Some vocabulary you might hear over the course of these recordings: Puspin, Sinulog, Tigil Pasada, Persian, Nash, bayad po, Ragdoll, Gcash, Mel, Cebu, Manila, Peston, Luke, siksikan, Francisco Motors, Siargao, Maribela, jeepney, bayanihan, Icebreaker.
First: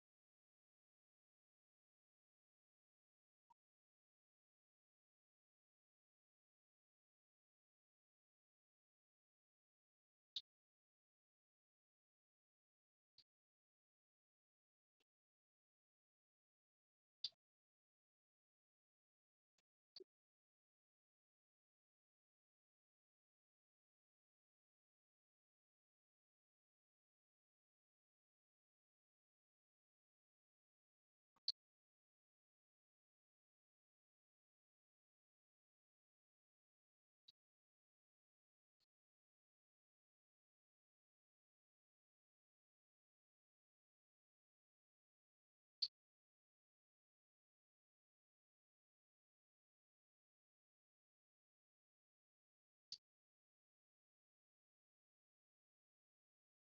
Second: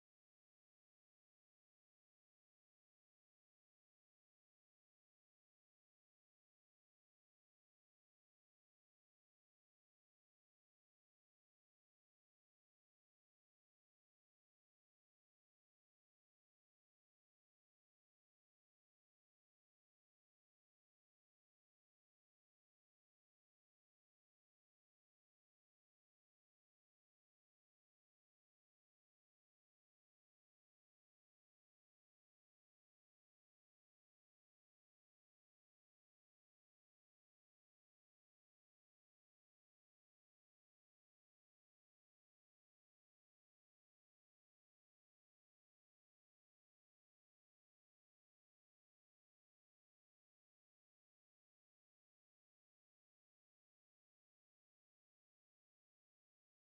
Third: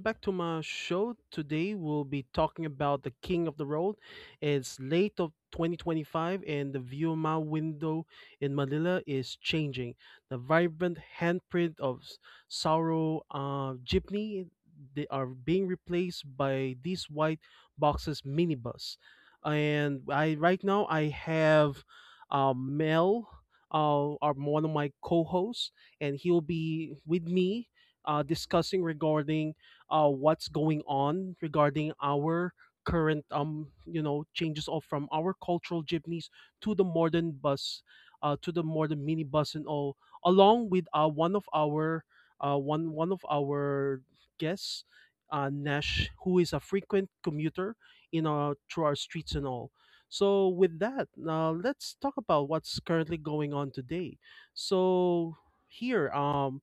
back to my show. Today we'll be talking about the king of the road. It's late of 2025 and the view of my window in Manila is changing. The vibrant handprint of s- sorrow jeepney, they are being replaced by these white boxes minibus. And I right now I have Mel, one of my co-hosts, and he'll be with me discussing regarding what's going on regarding our current changes of from our cultural jeepneys to the modern bus, to the modern minibus and all, along with one of our one one of our guests, Nash, who is a frequent commuter in our through our streets and all. So with that, now let's talk about what's currently going on today. So here,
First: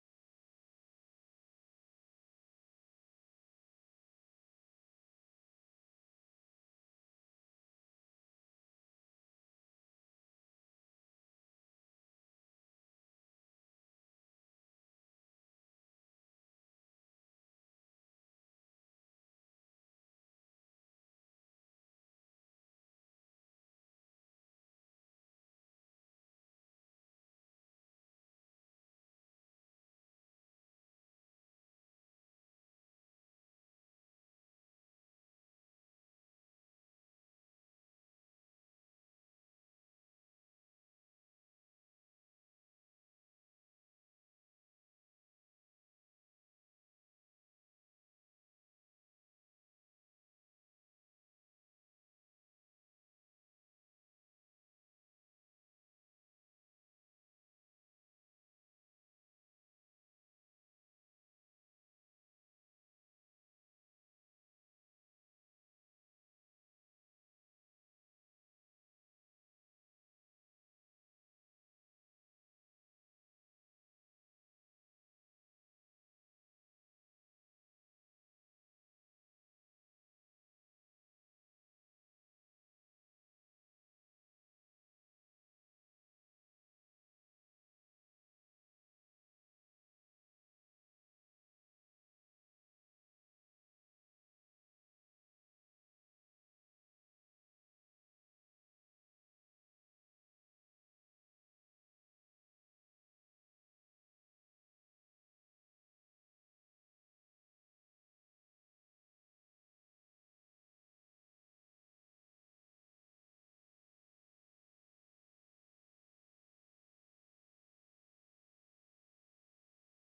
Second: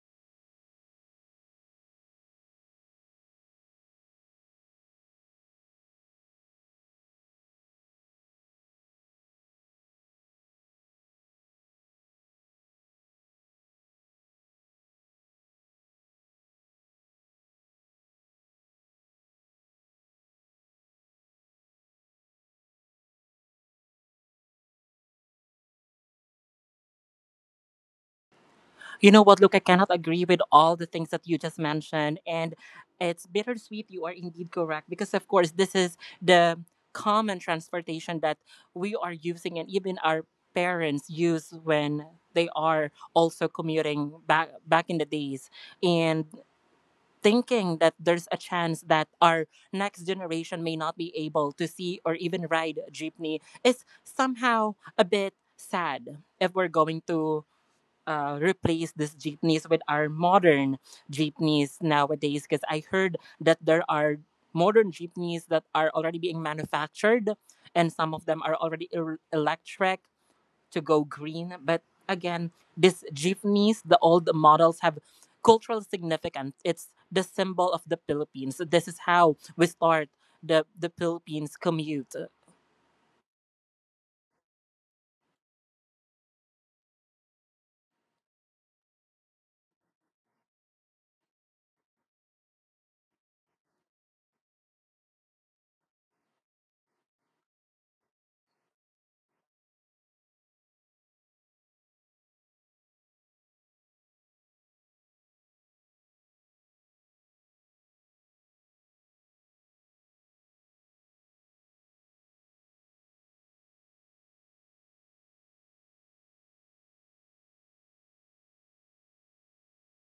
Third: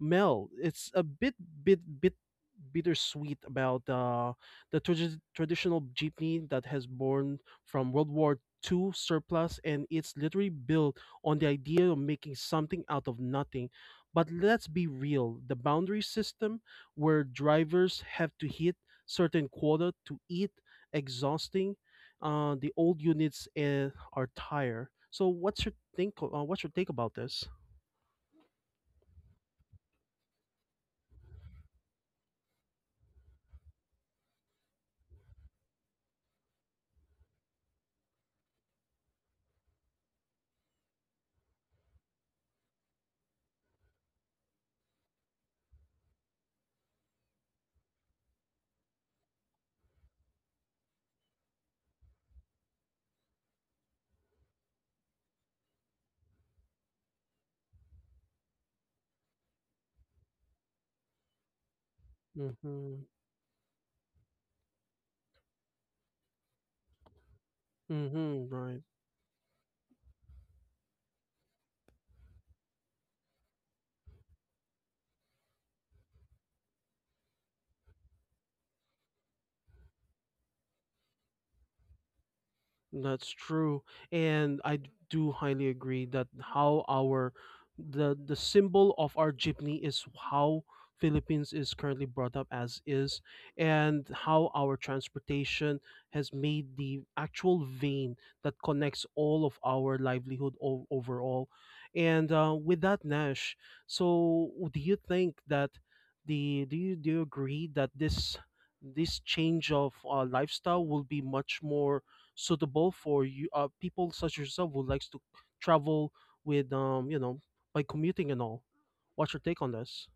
Mel, it's a bit bit bittersweet about the traditional jeepney that has born from World War Two surplus, and it's literally built on the idea of making something out of nothing. But let's be real: the boundary system, where drivers have to hit certain quota to eat, exhausting. The old units are tired. So, what's your think? What's your take about this? You know what, Luke? I cannot agree with all the things that you just mentioned. And it's bittersweet. You are indeed correct. Because, of course, this is the common transportation that we are using and even our parents use when they are also commuting back in the days, and thinking that there's a chance that our next generation may not be able to see or even ride a jeepney is somehow a bit sad if we're going to replace these jeepneys with our modern jeepneys nowadays because I heard that there are modern jeepneys that are already being manufactured, and some of them Mm-hmm. are Right. already electric to go green. But again, these jeepneys, the old models, have cultural significance. It's the symbol of the Philippines. This is how we start the Philippines commute. That's true, and I do highly agree that how our the symbol of our jeepney is how Philippines is currently brought up as is, and how our transportation has made the actual vein that connects all of our livelihood overall. And with that, Nash, so do you think that the do you agree that this change of lifestyle will be much more suitable for you, people such as yourself who likes to travel with by commuting and all? What's your take on this?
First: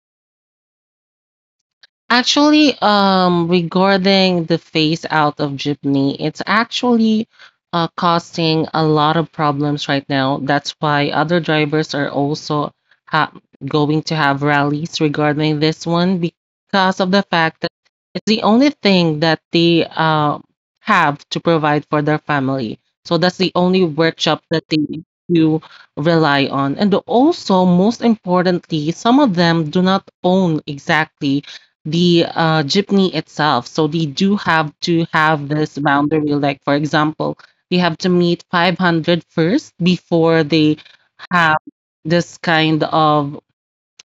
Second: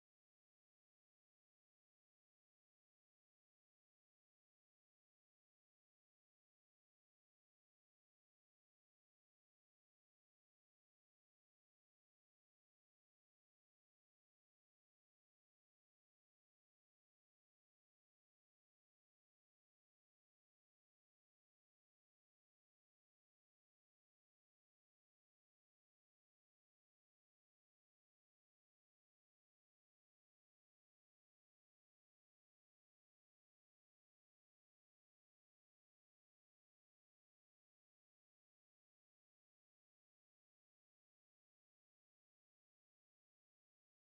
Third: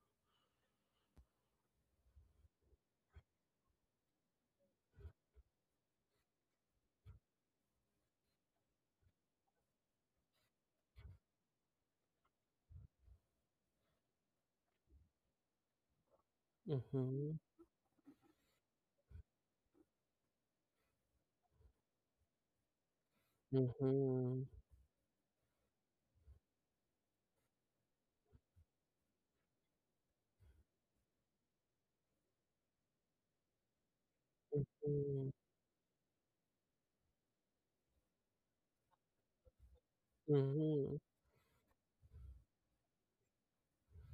Actually, regarding the phase out of jeepney, it's actually causing a lot of problems right now. That's why other drivers are also ha- going to have rallies regarding this one because of the Mm-hmm, fact that it's the only thing that they have to provide for their family. So that's the only mm-hmm, workshop that they do rely on. And also, most importantly, some of them do not own exactly the jeepney itself. So they do have to have this boundary. Like, for example, they have to meet 500 first before they mm-hmm, have this kind of.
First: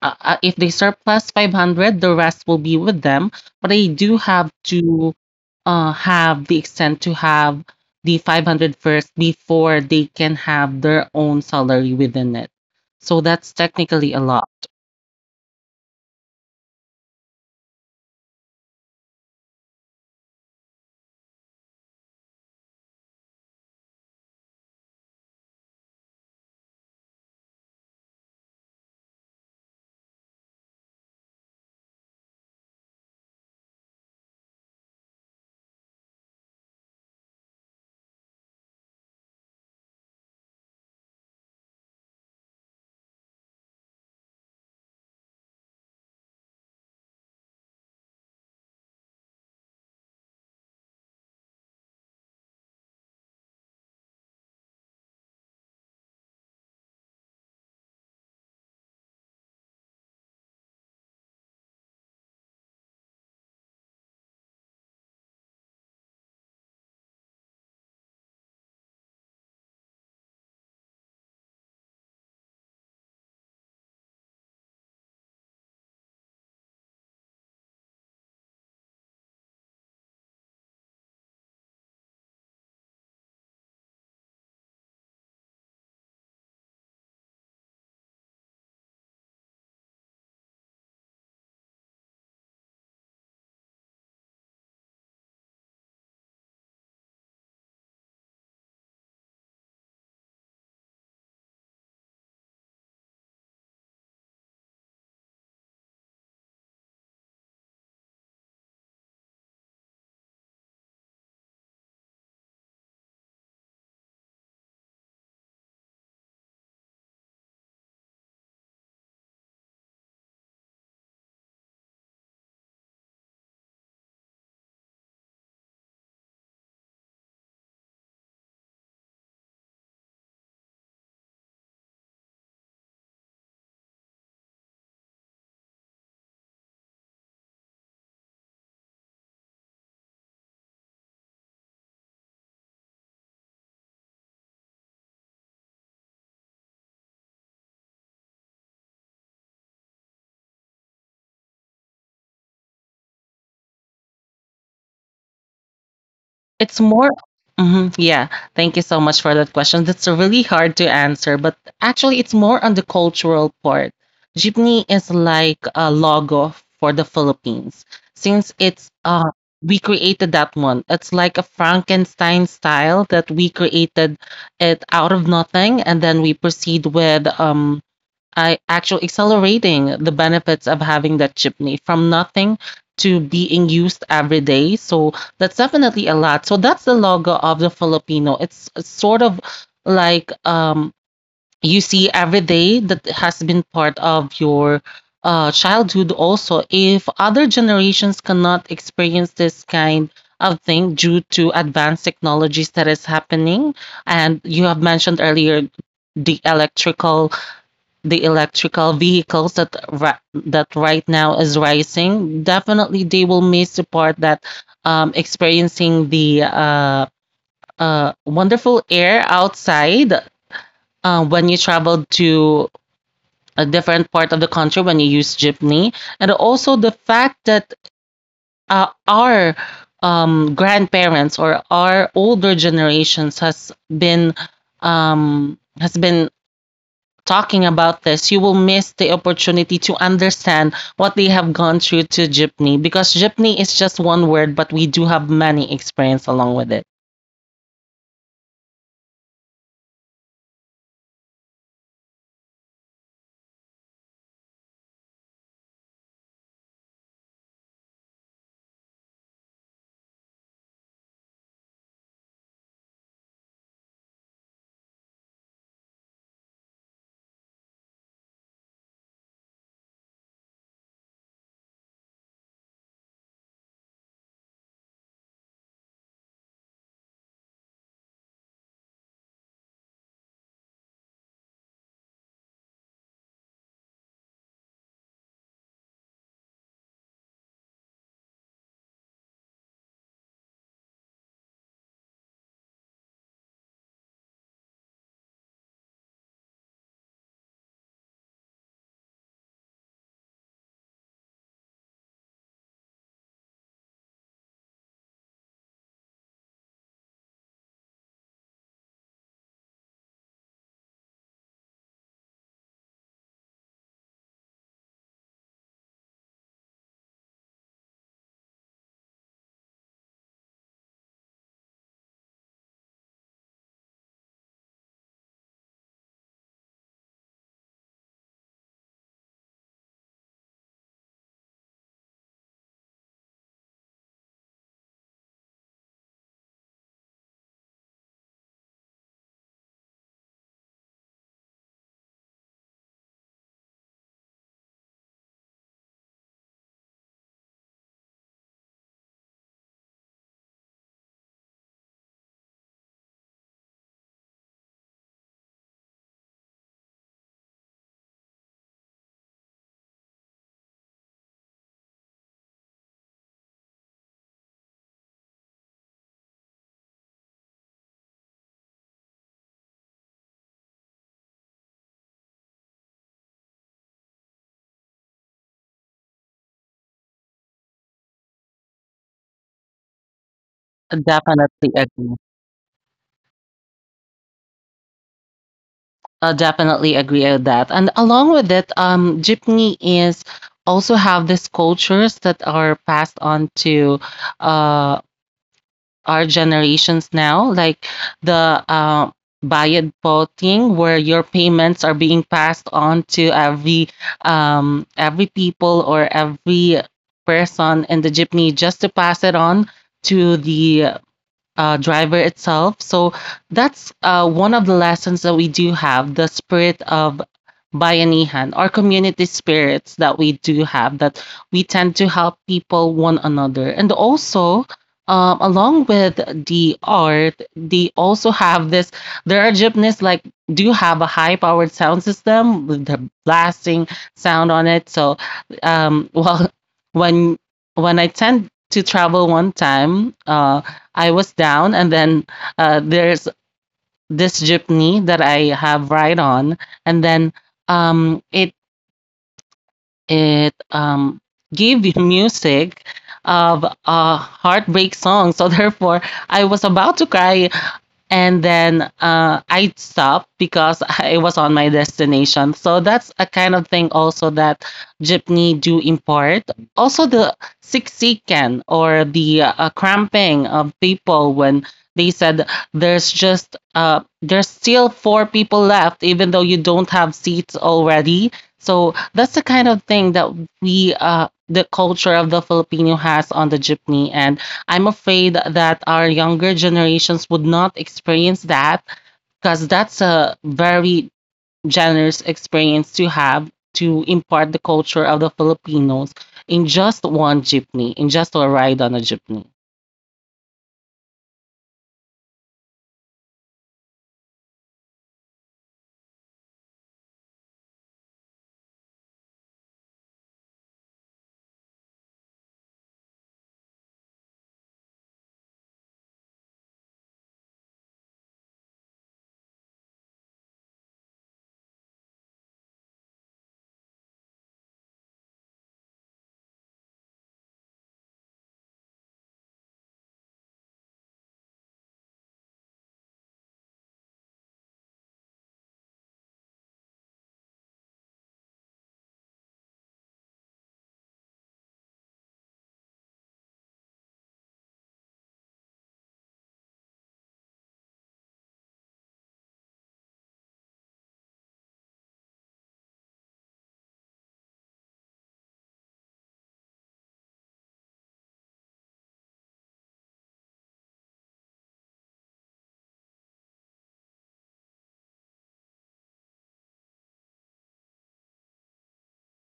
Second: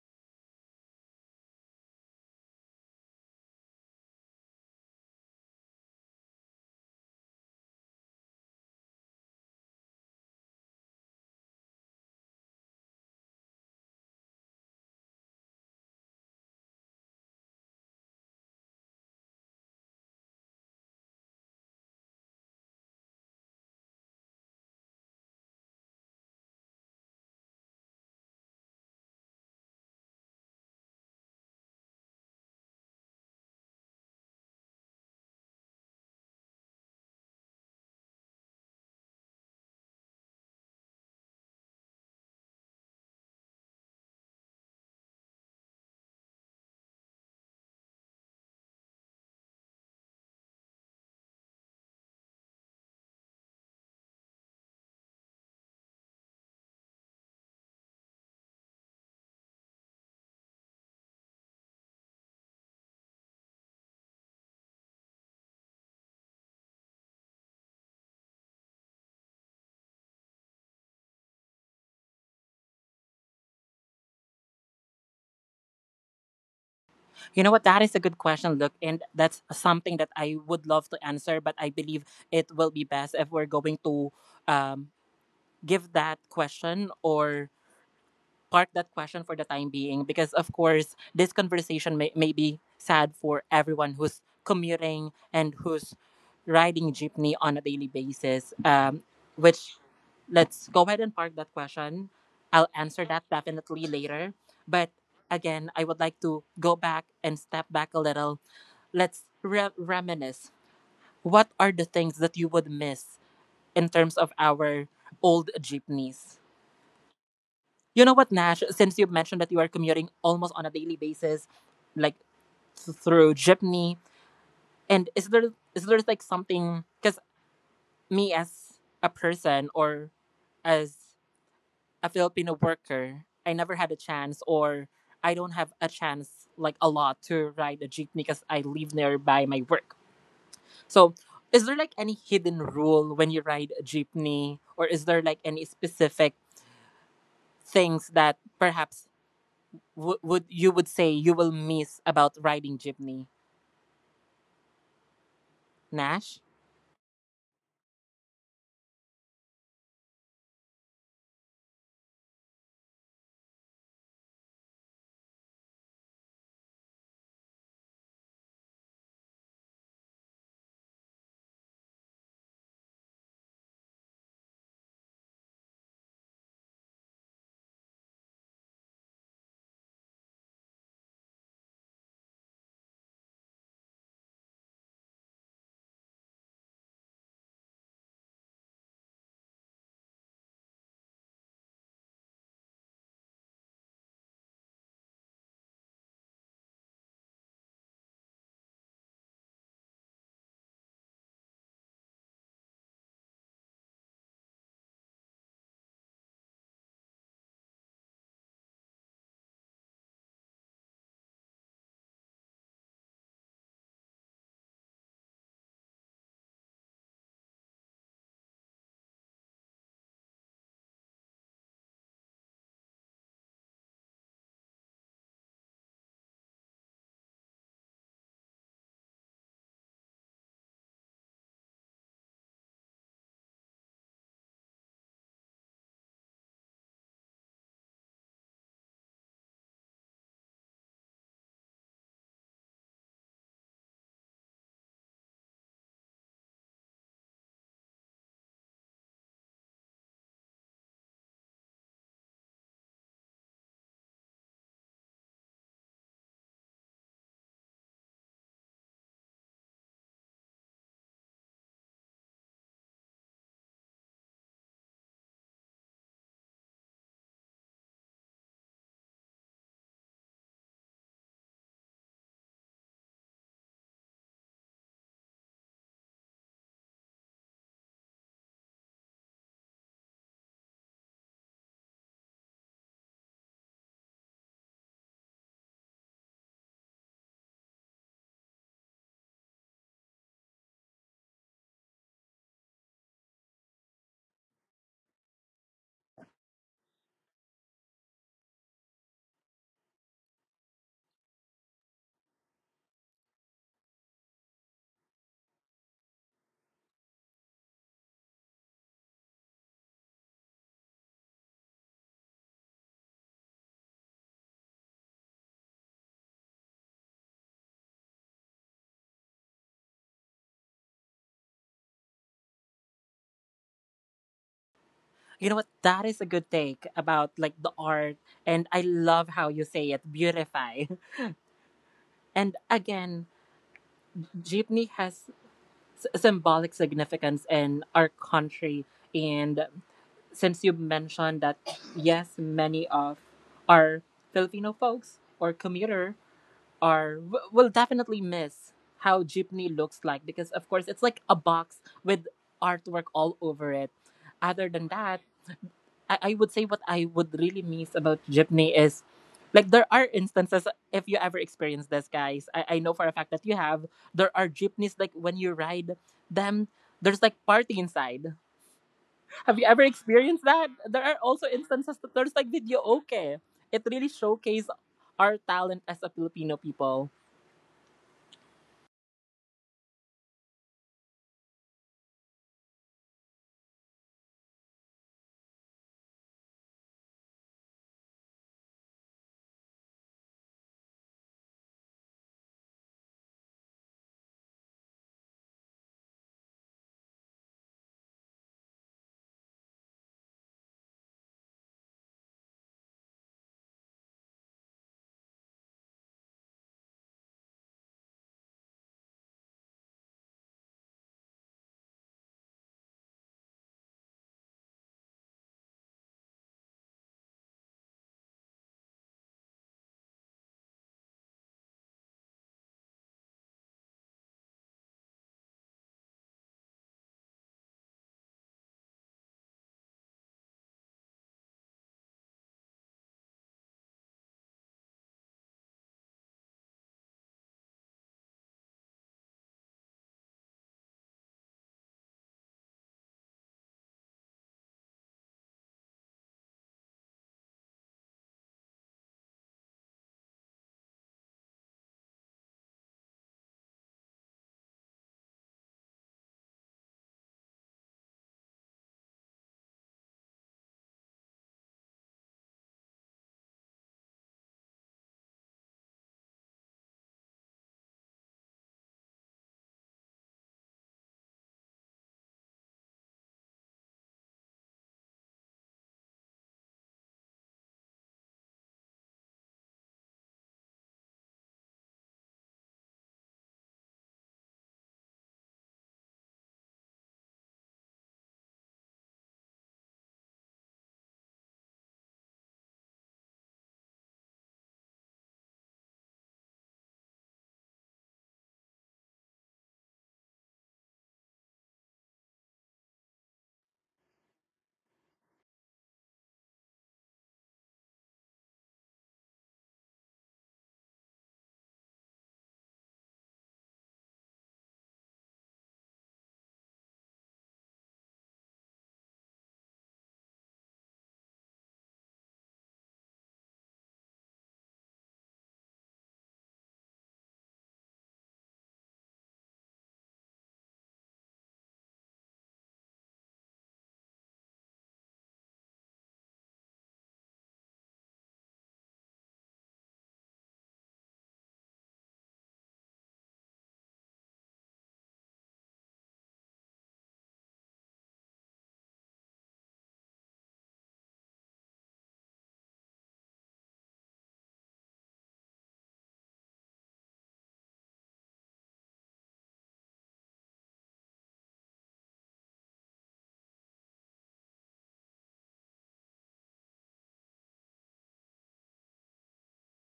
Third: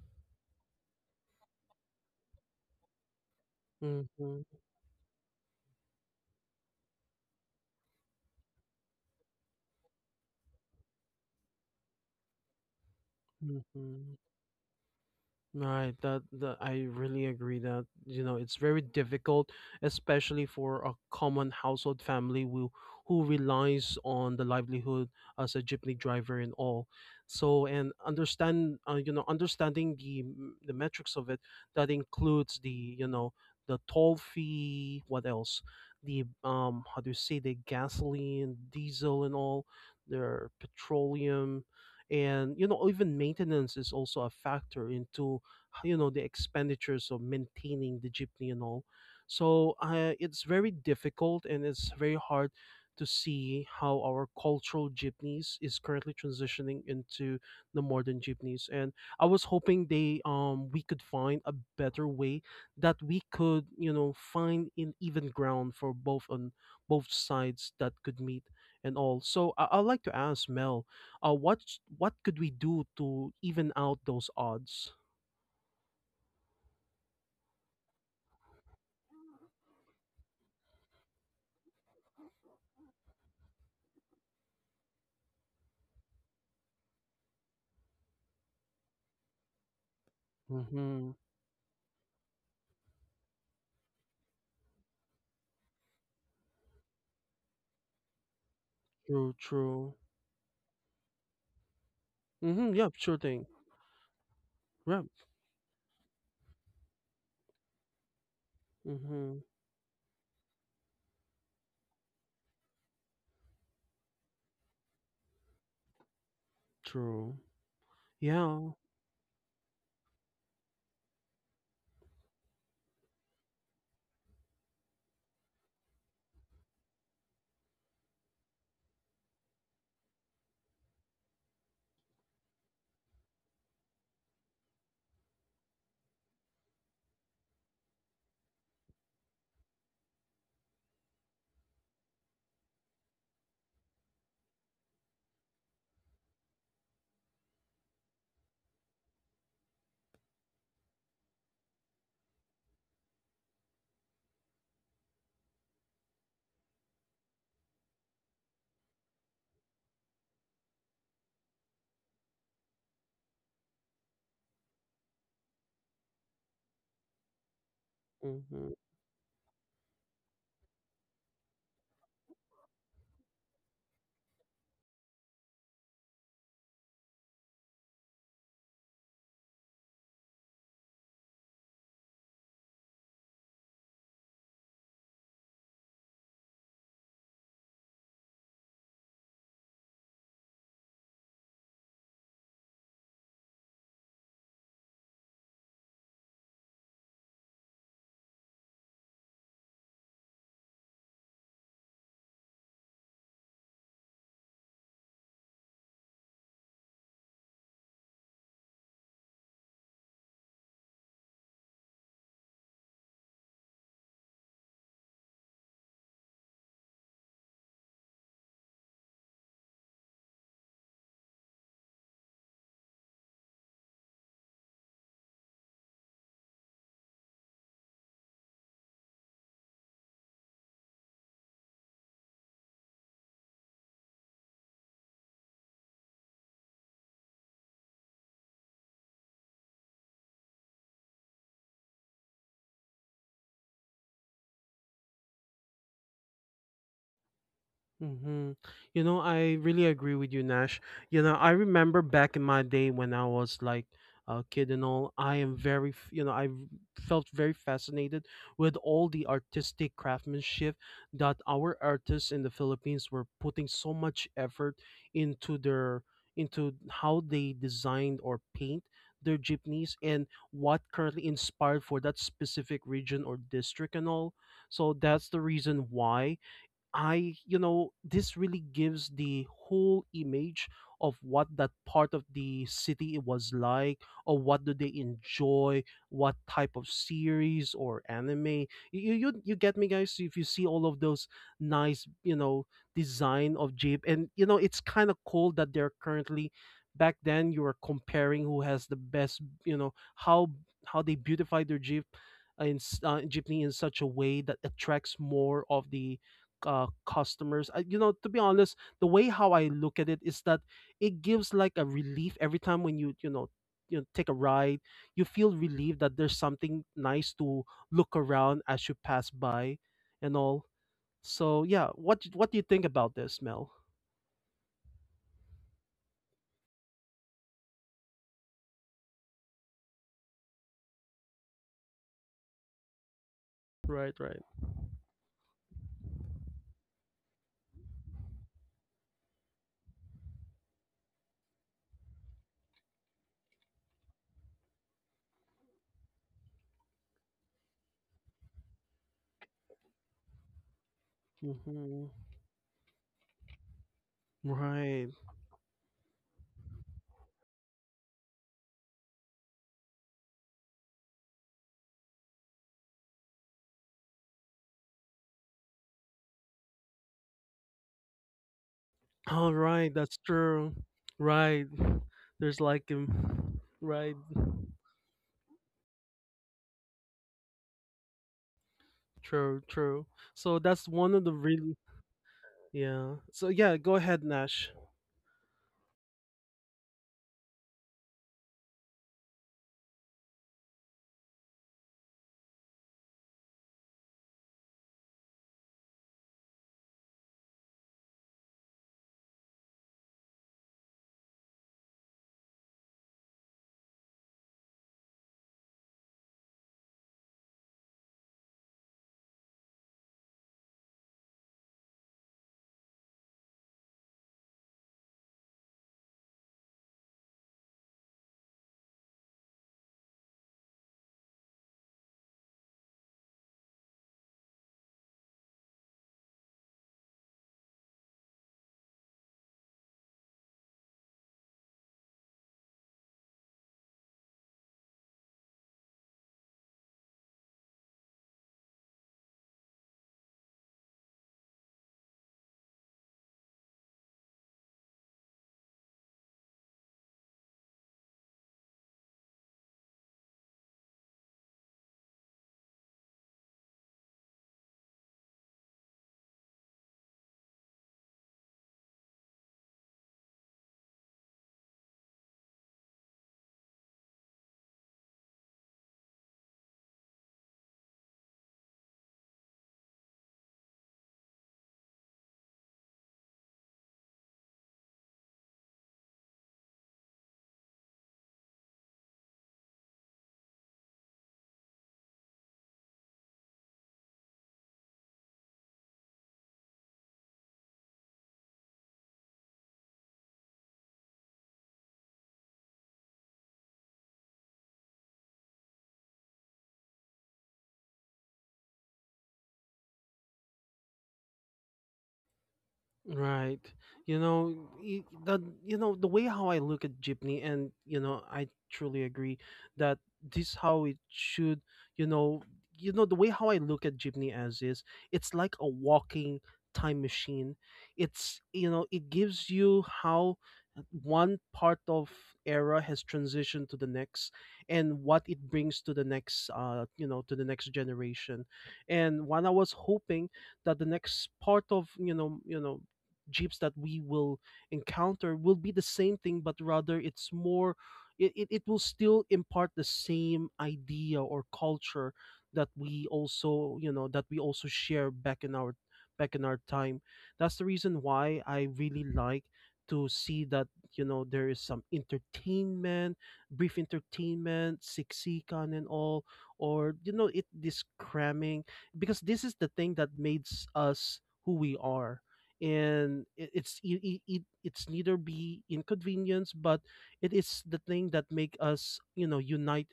If they surplus 500, the rest will be with them. But they do have mm-hmm, to have the extent to have the 500 first before they can have their own salary within it. So that's technically mm-hmm. a lot. Right, that I really agree that you know it's very difficult, especially for a common household family who relies on the livelihood as a jeepney driver and all. So, and understand, you know, understanding the the metrics of it, that includes the, you know, the toll fee, what else, the, how do you say, the gasoline, diesel and all, their petroleum, and you know, even maintenance is also a factor into, you know, the expenditures of maintaining the jeepney and all. So it's very difficult and it's very hard to see how our cultural jeepneys is currently transitioning into the modern jeepneys. And I was hoping, they we could find a better way that we could, you know, find an even ground for both, on both sides, that could meet and all. So I'd like to ask Mel, uh what what could we do to even out those odds? You know what? That is a good question, look, and that's something that I would love to answer, but I believe it will be best if we're going to um, give that question or park that question for the time being because, of course, Mhm. this conversation may be sad for everyone who's commuting and who's riding jeepney on a daily basis. True, Which, true. let's go ahead and park that question. I'll Mhm. Yep. answer Sure that thing. definitely later. But Yep. again, I would like to go back and step back a little. Let's Mhm. Reminisce. What are the things that you would miss in terms of our old jeepneys? True. You know what, Nash? Yeah. Since you've mentioned that you are commuting almost on a daily basis, like through jeepney, and is there like something? Because me as a person or as a Filipino worker, I never had a chance, or I don't have a chance like a lot to ride a jeepney because I live nearby my work. So, is there like any hidden rule when you ride a jeepney, or is there like any specific things that perhaps would you would say you will miss about riding jeepney, Nash? It's more Mhm, yeah. Thank you so much for that question. That's really hard to answer, but actually it's more on the cultural part. Jeepney is like a logo for the Philippines. Since Mhm. it's we created that one. It's like a Frankenstein style that we created it out of nothing, and then we proceed with I actually accelerating the benefits of having that chipney from nothing to being used every day. So that's definitely a lot. So that's the logo of the Filipino. It's sort of like, you see every day that has been part of your childhood. Also, if other generations cannot experience this kind of thing due to advanced technologies that is happening, and you have mentioned earlier the electrical, vehicles that that right now is rising, definitely they will miss the part that, experiencing the wonderful air outside when you travel to a different part of the country when you use jeepney, and also the fact that our grandparents or our older generations has been talking about this. You will miss the opportunity to understand what they have gone through to jeepney, because jeepney is just one word, but we do have many experience along with it. Mm-hmm. You know, I really agree with you, Nash. You know, I remember back in my day when I was like a kid and all, I am very, felt very fascinated with all the artistic craftsmanship that our artists in the Philippines were putting so much effort into their into how they designed or paint their jeepneys and what currently inspired for that specific region or district and all. So that's the reason why I, you know, this really gives the whole image of what that part of the city was like, or what do they enjoy, what type of series or anime. You get me, guys. If you see all of those nice, you know, design of Jeep, and you know, it's kind of cool that they're currently. Back then, you were comparing who has the best, you know, how they beautify their Jeep, jeepney in such a way that attracts more of the customers. I, you know, to be honest, the way how I look at it is that it gives like a relief every time when you, take a ride. You feel relieved that there's something nice to look around as you pass by, and all. So yeah, what what do you think about this, Mel? You know what? That is a good take about like the art, and I love how you say it, beautify. And again, Right, right. jeepney has symbolic significance in our country, and since you mentioned that, yes, many of our Filipino folks or commuter will definitely miss how jeepney looks like because of course it's like a box Hmm. with artwork all over it. Other than Right. that, I would say what I would really miss about jeepney is like there are instances, if you ever experience this, guys, I know for a fact that you have, there are jeepneys like when you ride them, there's like party inside. All Have you ever right, that's experienced true. that? There are also Right, instances that there's like there's like, video, okay, it right. really showcases our talent as a Filipino people. True, true. So that's one of the really. Definitely agree. Yeah. So yeah, go ahead, Nash. I definitely agree with that. And along with it, jeepney is also have these cultures that are passed on to uh, our generations now, like the bayad po thing, where your payments are being passed on to every people or every person in the jeepney just to pass it on to the driver itself. So that's one of the lessons that we do have, the spirit of bayanihan or community spirits that we do have, that we tend to help people one another. And also, along with the art, they also have this. There are jeepneys like do have a high powered sound system with the blasting sound on it. So, well, when when I tend to travel one time, I was down, and then there's this jeepney that I have ride on, and then, it it gave you music of a heartbreak song. So therefore, I was about to cry, and then I stopped because I was on my destination. So that's a kind of thing also that jeepney do import. Also the siksikan or the cramping of people when they said there's still four people left even though you don't have seats already. So that's the kind of thing that we the culture of the Filipino has on the jeepney, and I'm afraid that our younger generations would not experience that, because that's a very generous experience to have, to impart the culture of the Filipinos in just one jeepney, in just a ride on a jeepney. Right. You know, the, you know, the way how I look at Jeepney, and you know I truly agree that this how it should, you know, you know, the way how I look at Jeepney as is, it's like a walking time machine. It's, you know, it gives you how one part of era has transitioned to the next and what it brings to the next, to the next generation. And when I was hoping that the next part of, jeeps that we will encounter will be the same thing, but rather it's more, it will still impart the same idea or culture that we also, you know, that we also share back in our, back in our time. That's the reason why I really like to see that, you know, there is some entertainment, brief entertainment, siksikan and all, or you know, it, this cramming, because this is the thing that makes us who we are. And it, it's it, it, it- it's neither be inconvenience, but it is the thing that make us, you know, unite,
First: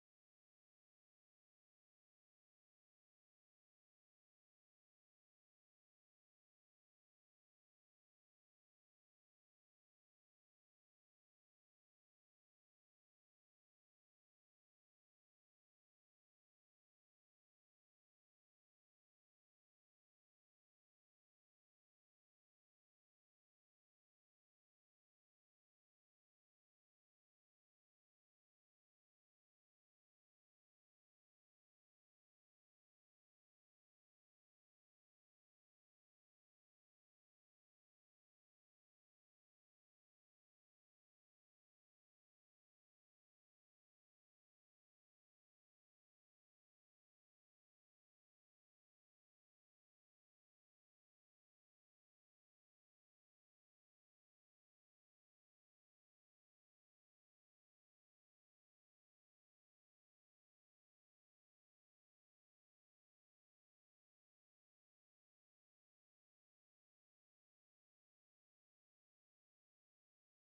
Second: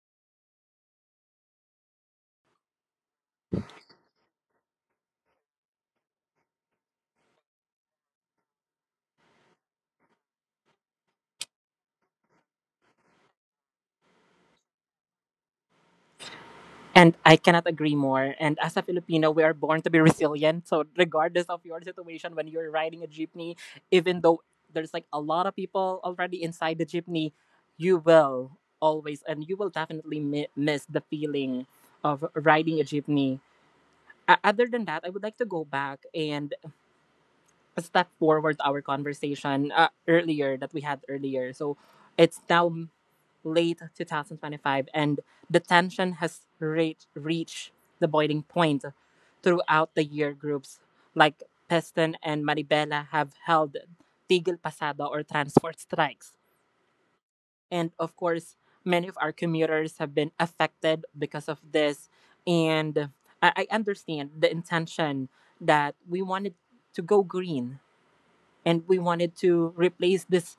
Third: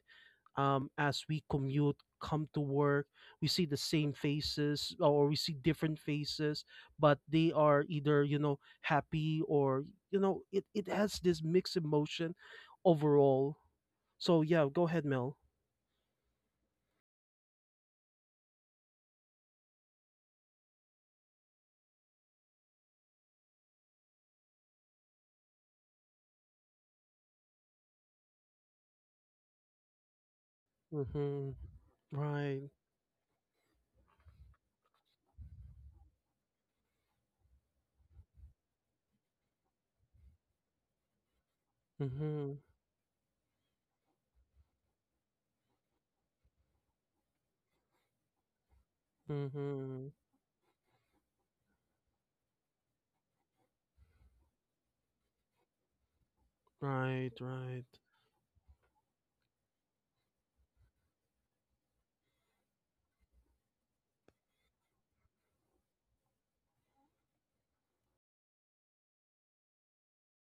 as we commute, come to work. We see the same faces or we see different faces, but they are either, you know, happy, or you know, it has this mixed emotion overall. So yeah, go ahead, Mel. And I cannot agree more. And as a Filipino, we are born to be resilient. So, regardless of your situation, when you're riding a jeepney, even though there's like a lot of people already inside the jeepney, you will always and you will definitely miss the Mm-hmm. feeling of Right. riding a jeepney. Other than that, I would like to go back and step forward our conversation earlier that we had earlier. So, it's Mm-hmm. now late 2025, and the tension has reached the boiling point. Throughout the Mm-hmm. year, groups like Peston and Maribela have held Tigil Pasada or transport strikes. Right, right. And of course, many of our commuters have been affected because of this. And I understand the intention that we wanted to go green, and we wanted to replace this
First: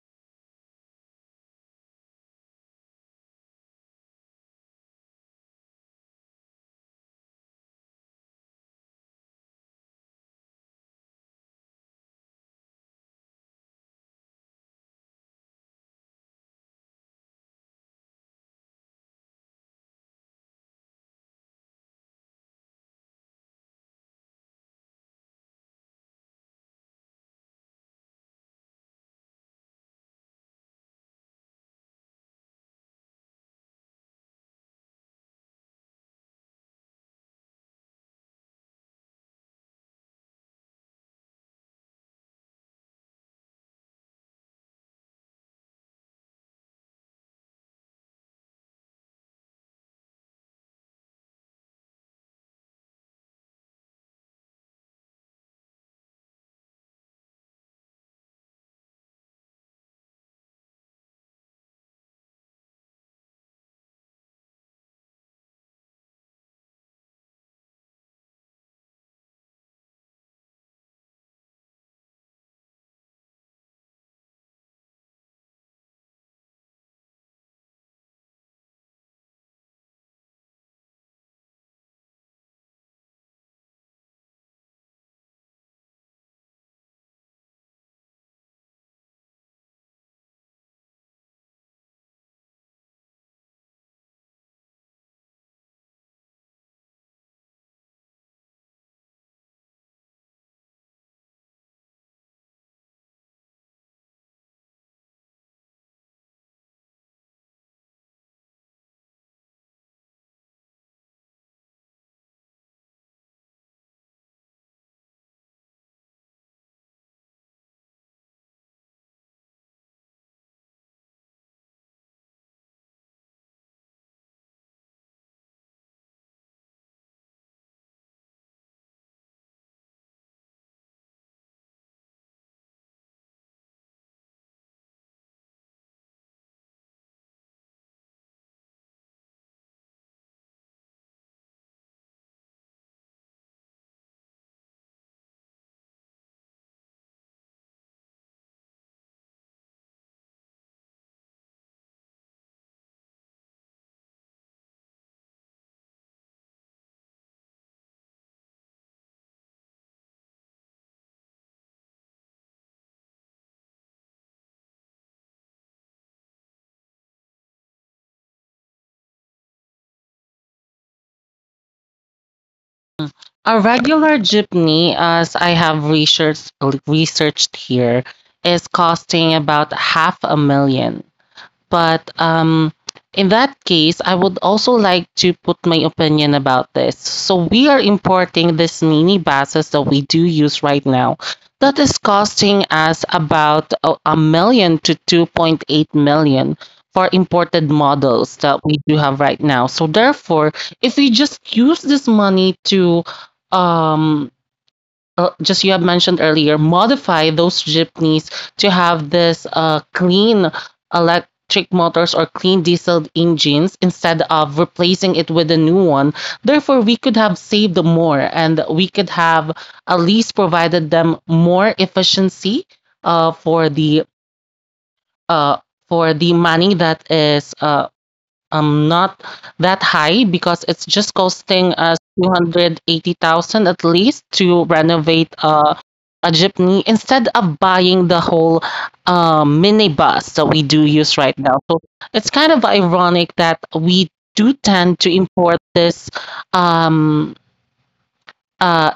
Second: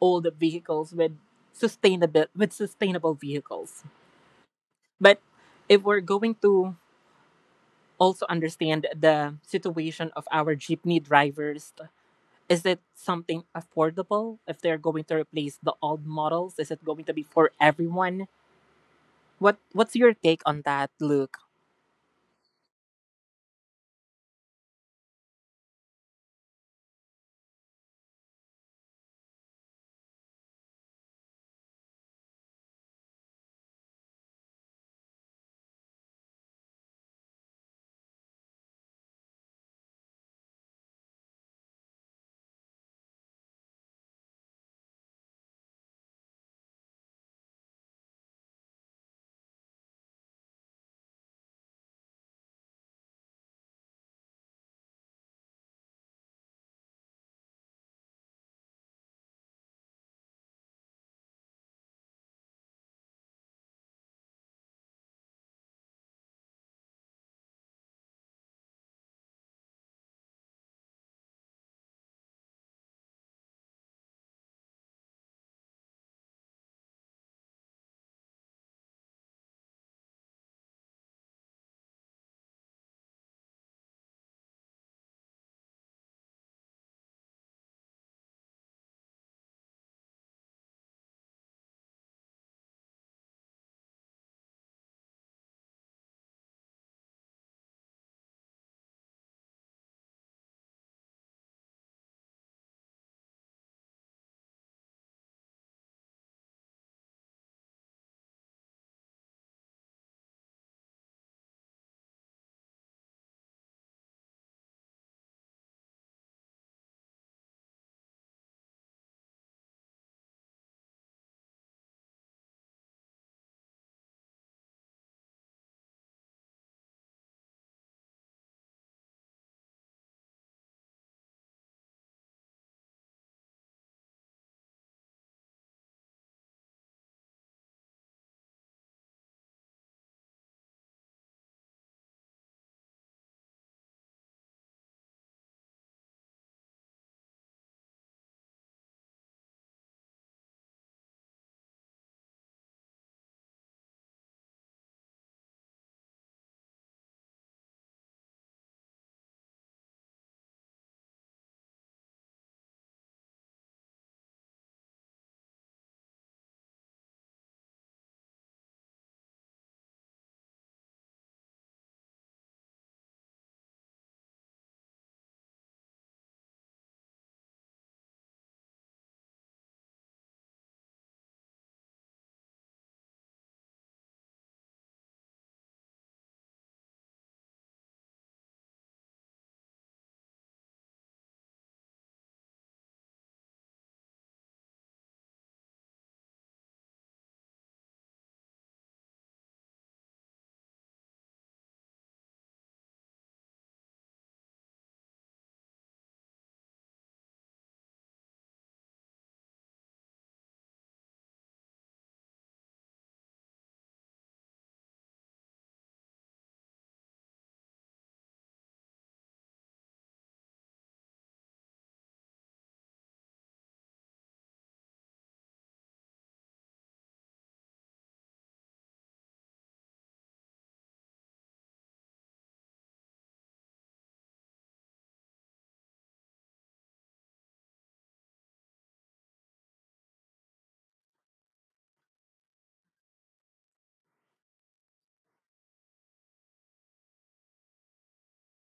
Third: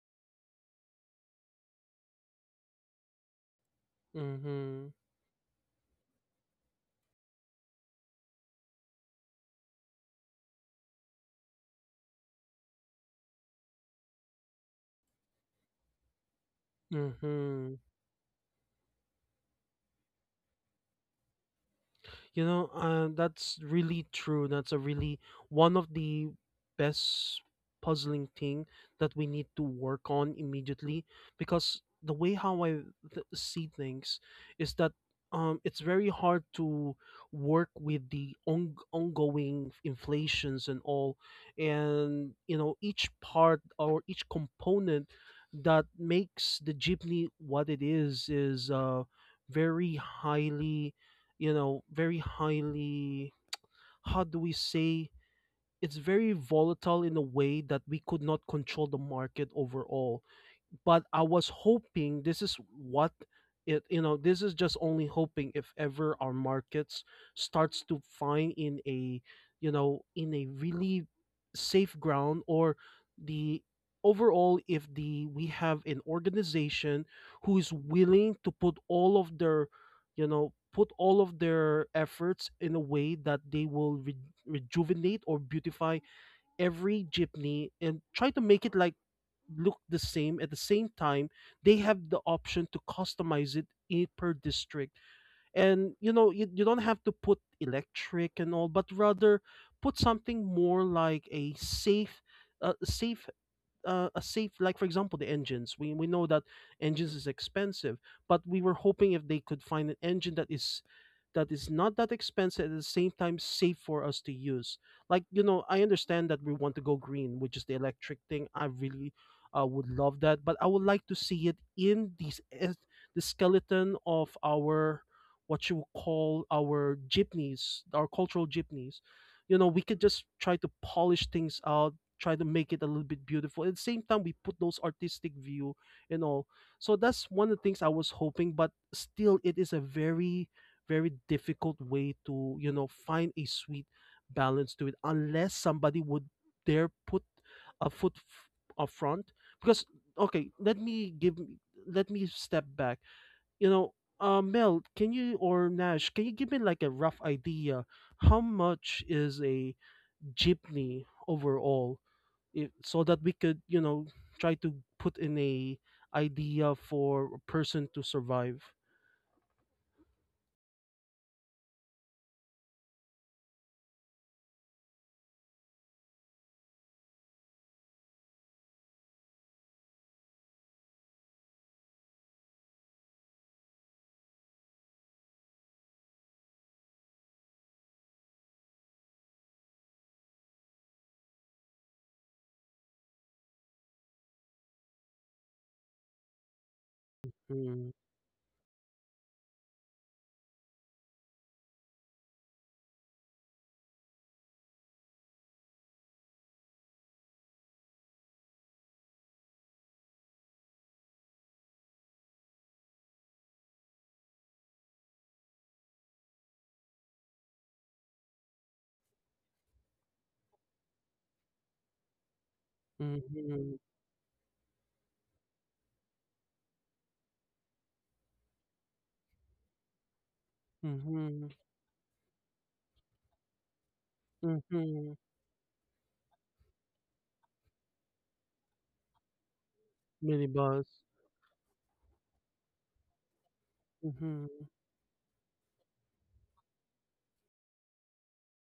old vehicles with sustainable vehicles. Mm-hmm. But if we're going to also understand the situation of our jeepney drivers, is it something affordable if they're going to replace the old models? Is it going to be for Mm-hmm. everyone? What what's your take on that, Luke? You know, that's really true. That's a really one of the best puzzling thing that we need to work on immediately, because the way how I see things is that, it's very hard to work with the ongoing inflations and all, and you know, each part or each component that makes the jeepney what it is, very highly, you know very highly how do we say, it's very volatile in a way that we could not control the market overall. But I was hoping this is what, it, you know, this is just only hoping if ever our markets starts to find in a, you know, in a really safe ground, or the overall, if the we have an organization who is willing to put all of their, you know, put all of their efforts in a way that they will rejuvenate or beautify every jeepney and try to make it like look the same. At the same time, they have the option to customize it, per district. And you know, you don't have to put electric and all, but rather put something more like a safe, uh, safe a safe, like for example the engines. We know that engines is expensive, but we were hoping if they could find an engine that is, not that expensive, at the same time safe for us to use. Like, you know, I understand that we want to go green, which is the electric thing. I really, would love that, but I would like to see it in these, the skeleton of our, what you would call our jeepneys, our cultural jeepneys. You know, we could just try to polish things out, try to make it a little bit beautiful. At the same time, we put those artistic view and all. So that's one of the things I was hoping, but still, it is a very, very difficult way to, you know, find a sweet balance to it, unless somebody would dare put a foot up front. Because, okay, let me step back. You know, Mel, can you, or Nash, can you give me like a rough idea how much is a jeepney overall? So that we could, you know, try to put in a idea for a person to survive. A regular jeepney, as I have researched here, is costing about half a million. But in that case, I would also like to put my opinion about this. So we are importing this mini buses that we do use right now. That is costing us about a million to 2.8 million for imported Mm. models that we do have right now. So therefore, if we just use this money to um just you have mentioned earlier, modify those jeepneys to have this clean electric motors or clean diesel engines instead of replacing it with a new one. Therefore, we could have saved more, and we could have at least provided them more efficiency uh, for Mm-hmm. the uh, for the money that is not that high, because it's just Mm-hmm. costing us 280,000 at least to renovate Mm-hmm. A jeepney instead of buying the whole minibus that we do Minibus. use right now. So it's kind of ironic that we do Mm-hmm. tend to import this um, uh,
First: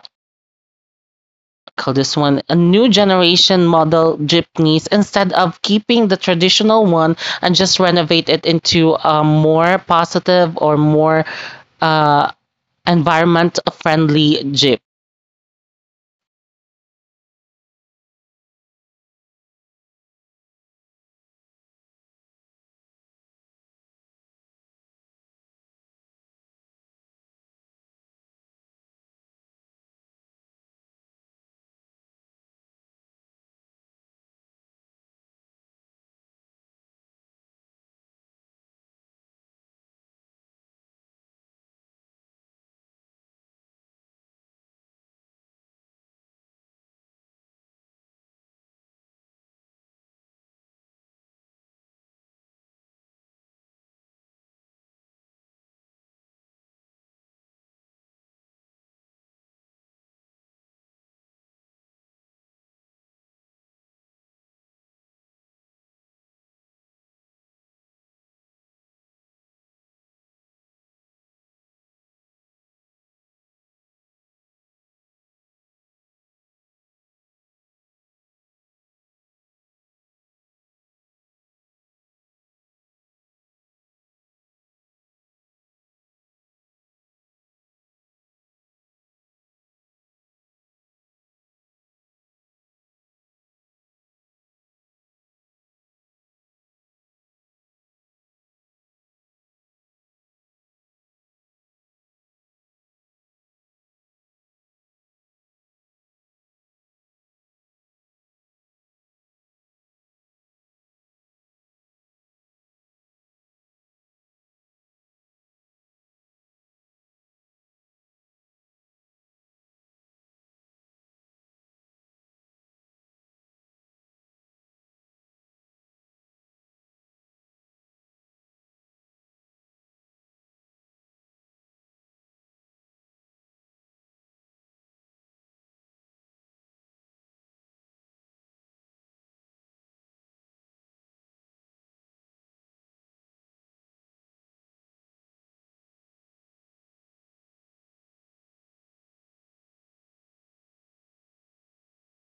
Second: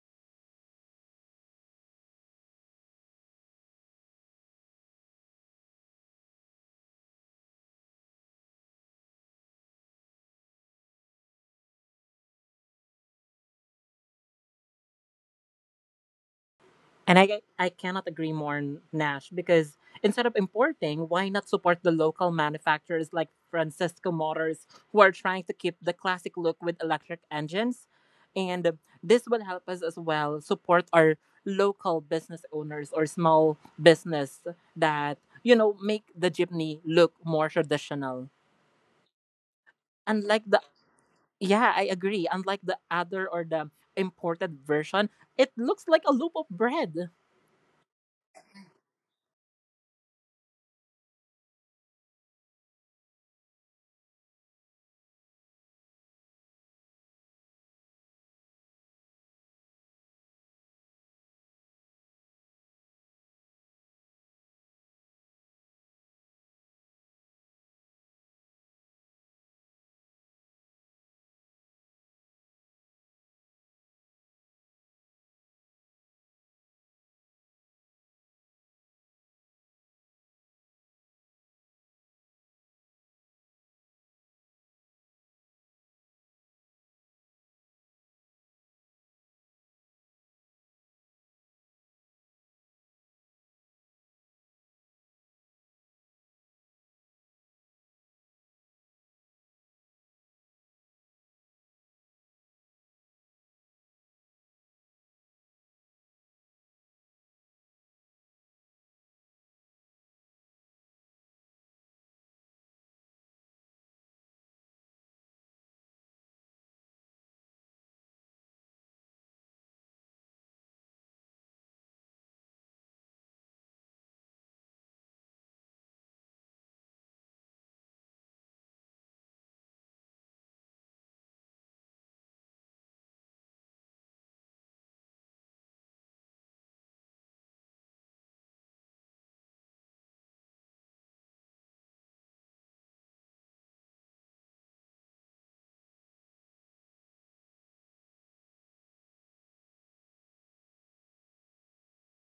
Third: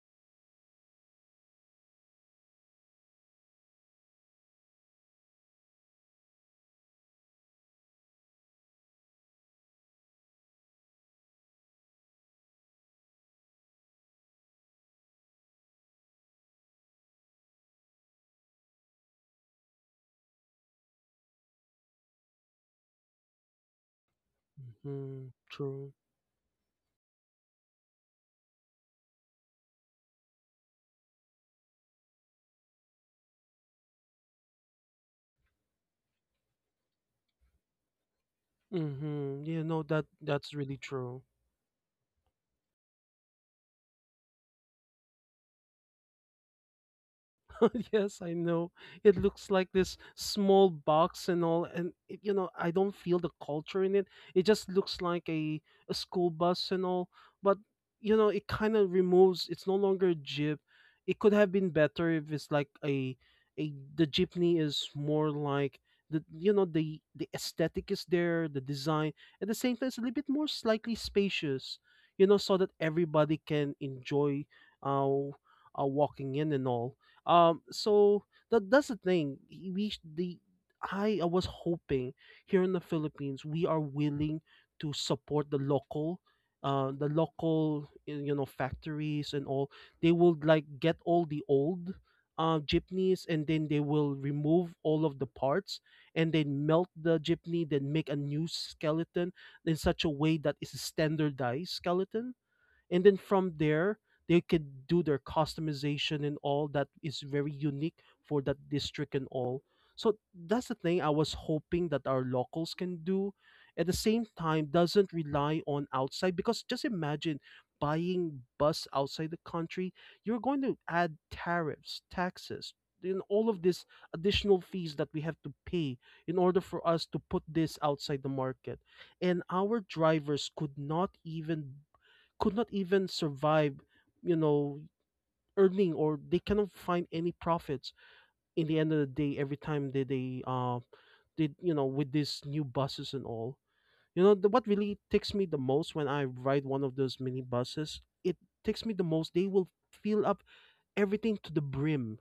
call this one a new generation model jeepneys instead of keeping the traditional one and just renovate it into a more positive or more uh, environment friendly jeep. And I cannot agree more, Nash, because instead of importing, why not support the local manufacturers like Francisco Motors, who are Mm-hmm. trying to keep True. the classic look with electric engines? And this will help us as well support our local business owners or small business that, you know, make the jeepney look more traditional. Mm-hmm. Yeah, no, that Unlike that's the, really true. yeah, I agree. Unlike the other or the imported version, it looks like a loaf of bread. Yes, I know. It looks like this small box and all, and it, you know, I don't feel the culture in it. It just looks like a school bus and all, but you know, it kind of removes. It's no longer a jeep. It could have been better if it's like a, the jeepney is more like the, you know, the aesthetic is there, the design, at the same time it's a little bit more slightly spacious, you know, so that everybody can enjoy. Uh, Walking in and all. So that that's the thing. We sh- the I was hoping here in the Philippines we are willing to support the local factories and all. They will like get all the old jeepneys, and then they will remove all of the parts and then melt the jeepney, then make a new skeleton in such a way that it's a standardized skeleton. And then from there they could do their customization and all that is very unique for that district and all. So that's the thing I was hoping that our locals can do. At the same time, doesn't rely on outside, because just imagine buying bus outside the country, you're going to add tariffs, taxes, and all of this additional fees that we have to pay in order for us to put this outside the market. And our drivers could not even, could not even survive, you know, earning, or they cannot find any profits in the end of the day every time they did, you know, with these new buses and all. You know, the, what really takes me the most, when I ride one of those mini buses, it takes me the most. They will fill up everything to the brim.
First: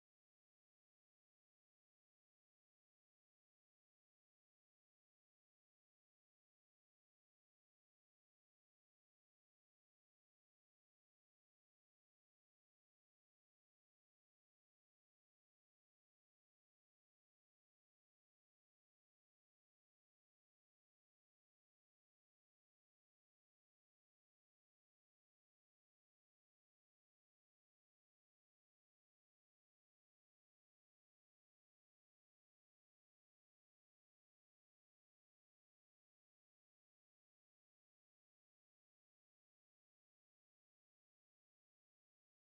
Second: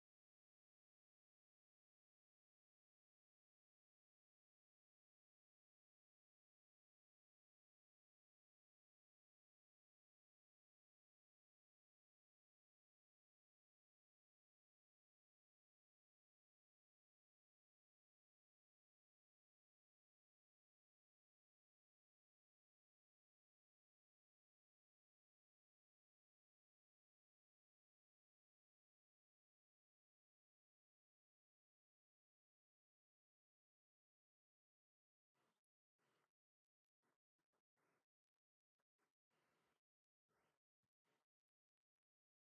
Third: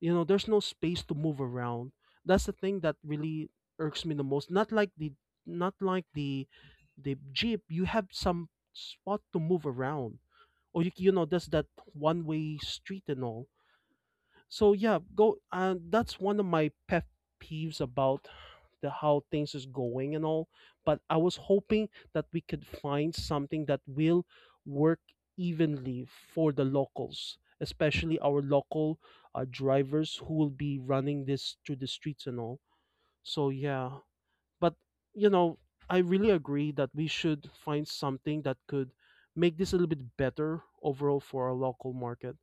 You know, there's no space to move around. That's the thing that really irks me the most. Not like the jeep. You have some spot to move around. Or you know, there's that one way street and all. So yeah, go, and that's one of my pet peeves about the how things is going and all. But I was hoping that we could find something that will work evenly for the locals, especially our local, drivers who will be running this through the streets and all. So yeah. But, you know, I really agree that we should find something that could make this a little bit better overall for our local market.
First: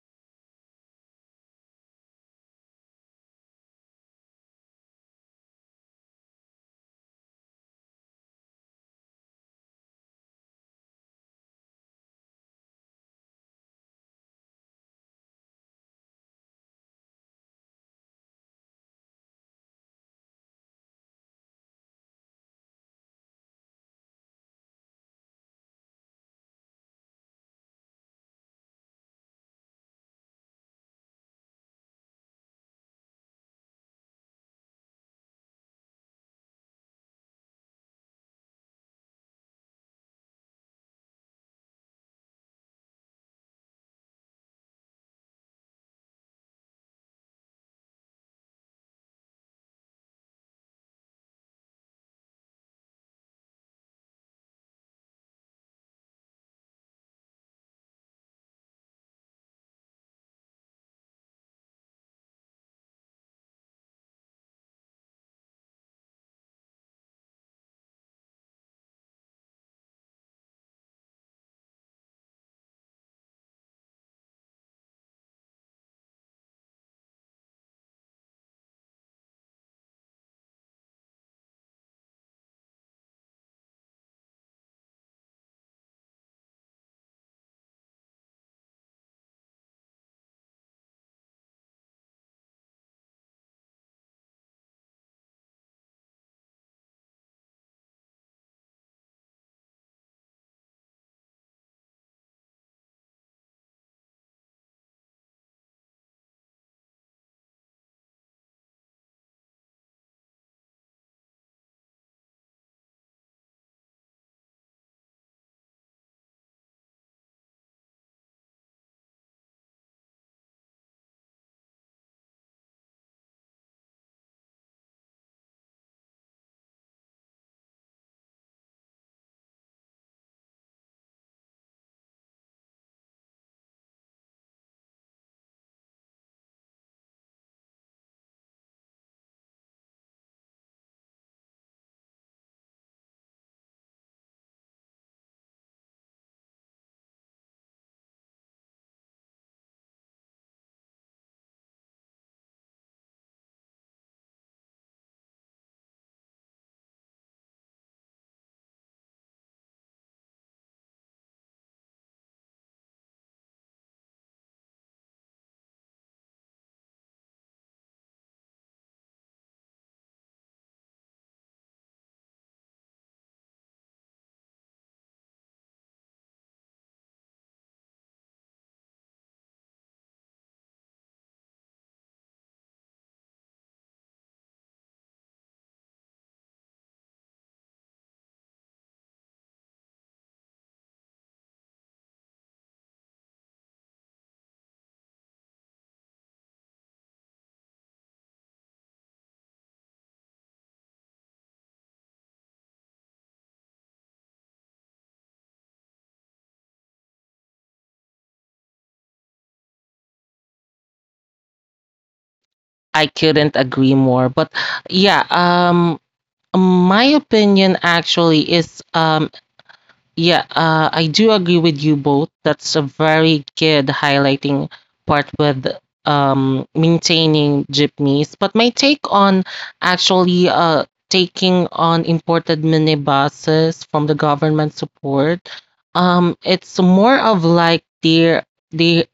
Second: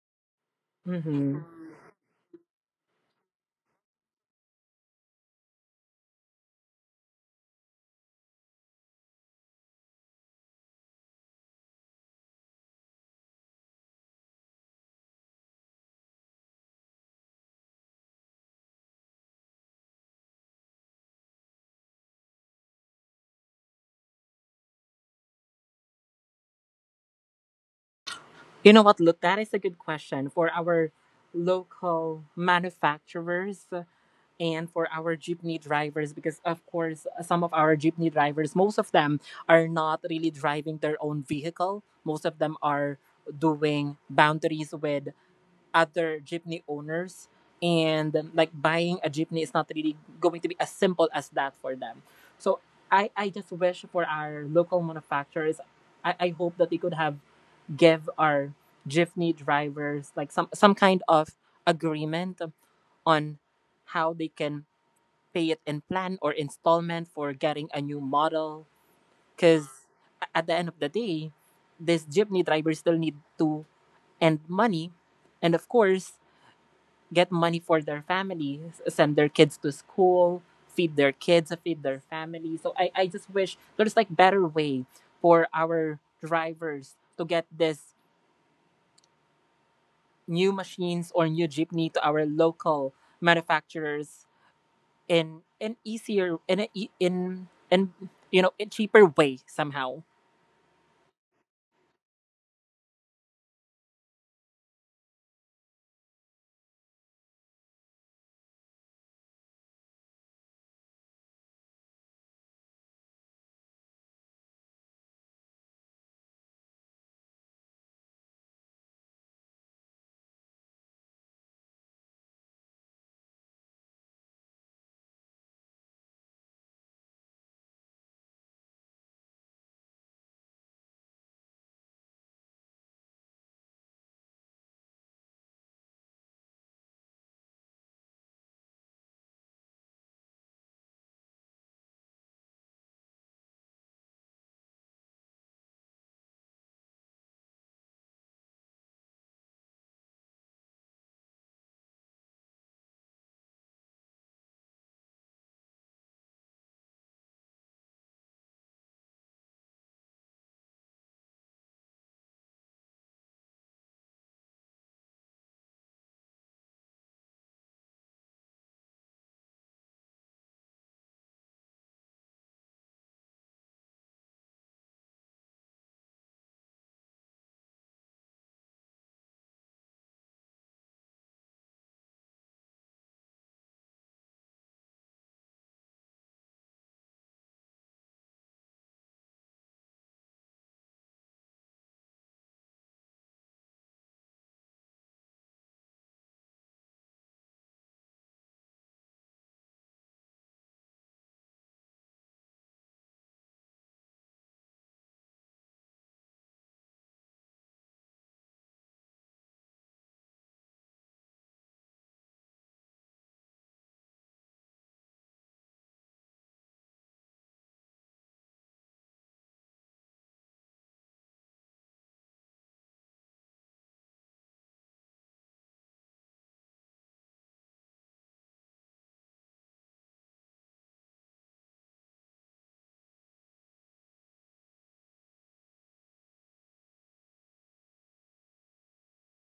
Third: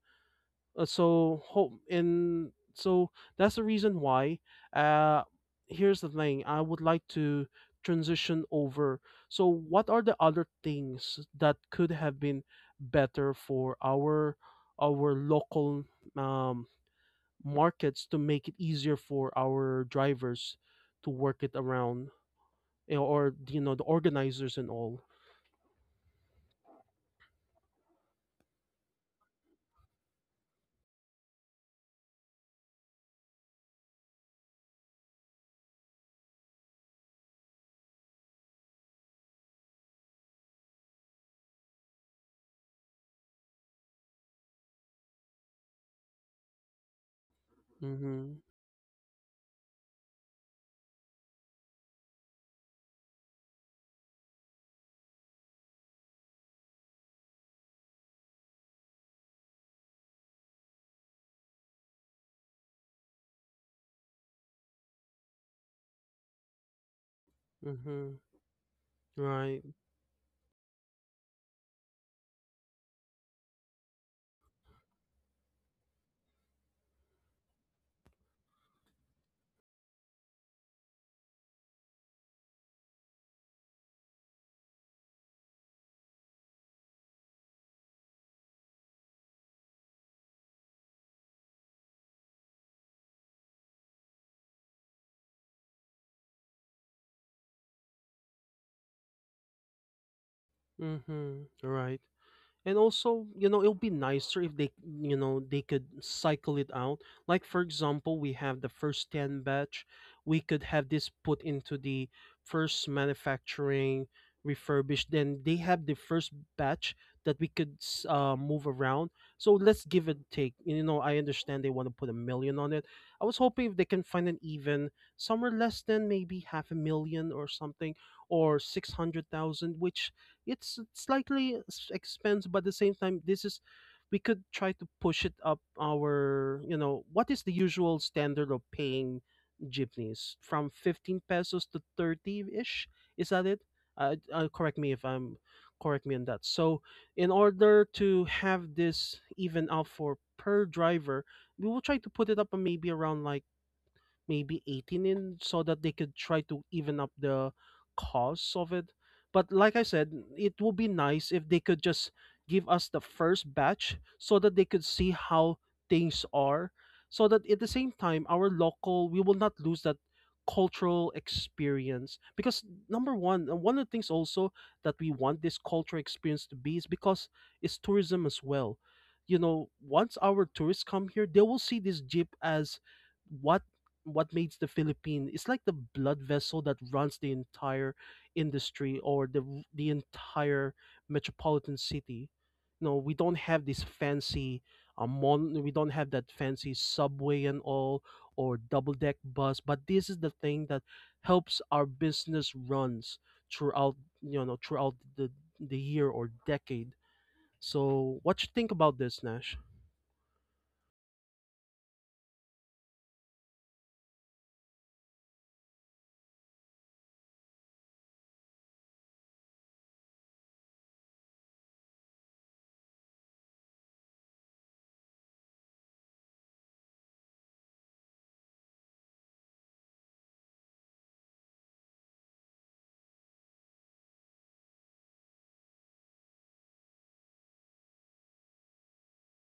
So Mhm. hope and so that's the reason why. Uh, Here's the thing: I would like to transition over. So, what are the other things that could have been better for our local, um, markets to make it easier for our drivers to work it around? You know, or you know, the organizers and all. You know what, Look, that is a good question for our local manufacturers and for our jeepney drivers because of course some of our jeepney drivers, most of them, are not really driving their own vehicle. Most of them are doing boundaries with other jeepney owners. And Mm-hmm. like buying a jeepney is not really going to be as simple as that for them. So I just wish for our local manufacturers, I hope that they could have give our Jiffney drivers like some kind of agreement on how they can pay it in plan or installment for getting a new Mm-hmm. model, Right. because at the end of the day these jeepney drivers still need to and money and of course get money for their family, s- send their kids to school, feed their kids, feed their family. So I just wish there's like better way for our drivers to get this new machines or new jeepney to our local manufacturers in an easier, in you know, a cheaper way somehow. Mm-hmm. Right. And also, you know, it'll be nicer if they, you know, they could cycle it out. Like for example, we have the first 10 batch. We could have this put into the first manufacturing refurbished. Then they have the first batch that we could move around. So let's give and take. You know, I understand they want to put a million on it. I was hoping if they can find an even somewhere less than maybe half a million or something, or 600,000, which, it's slightly expensive, but at the same time, this is, we could try to push it up, our, you know, what is the usual standard of paying jeepneys from 15 pesos to 30ish. Is that it? Correct me if I'm correct me on that. So in order to have this even out for per driver, we will try to put it up maybe around like maybe 18 in, so that they could try to even up the cost of it. But like I said, it would be nice if they could just give us the first batch so that they could see how things are. So that at the same time, our local, we will not lose that cultural experience, because number one, one of the things also that we want this cultural experience to be, is because it's tourism as well. You know, once our tourists come here, they will see this jeep as what what makes the Philippine, it's like the blood vessel that runs the entire industry, or the entire metropolitan city. No, we don't have this fancy we don't have that fancy subway and all, or double deck bus, but this is the thing that helps our business runs throughout, you know, throughout the year or decade. So what you think about this, Nash? I couldn't agree more. But yeah, my opinion actually I do agree with you both. That's a very good highlighting part with maintaining jeepneys. But my take on, actually, taking on imported minibuses from the government support, it's more of like they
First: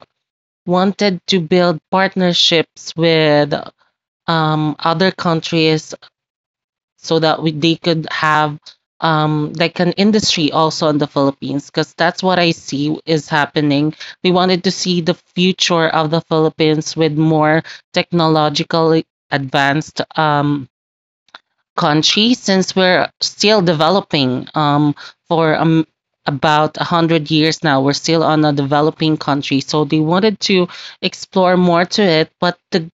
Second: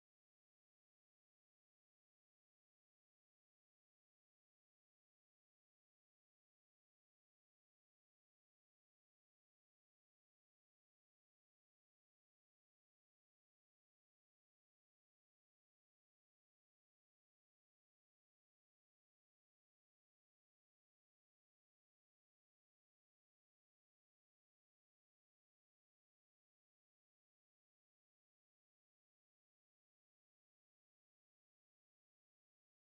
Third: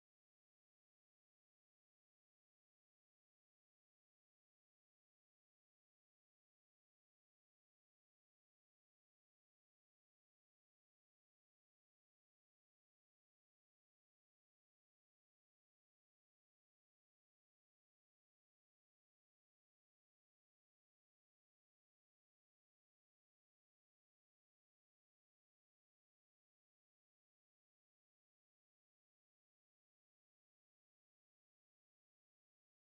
wanted to build partnerships with other countries, so that they could have, like an industry also in the Philippines, because that's what I see is happening. We wanted to see the future of the Philippines with more technologically advanced, country, since we're still developing, for about 100 years now. We're still on a developing country. So they wanted to explore more to it, but the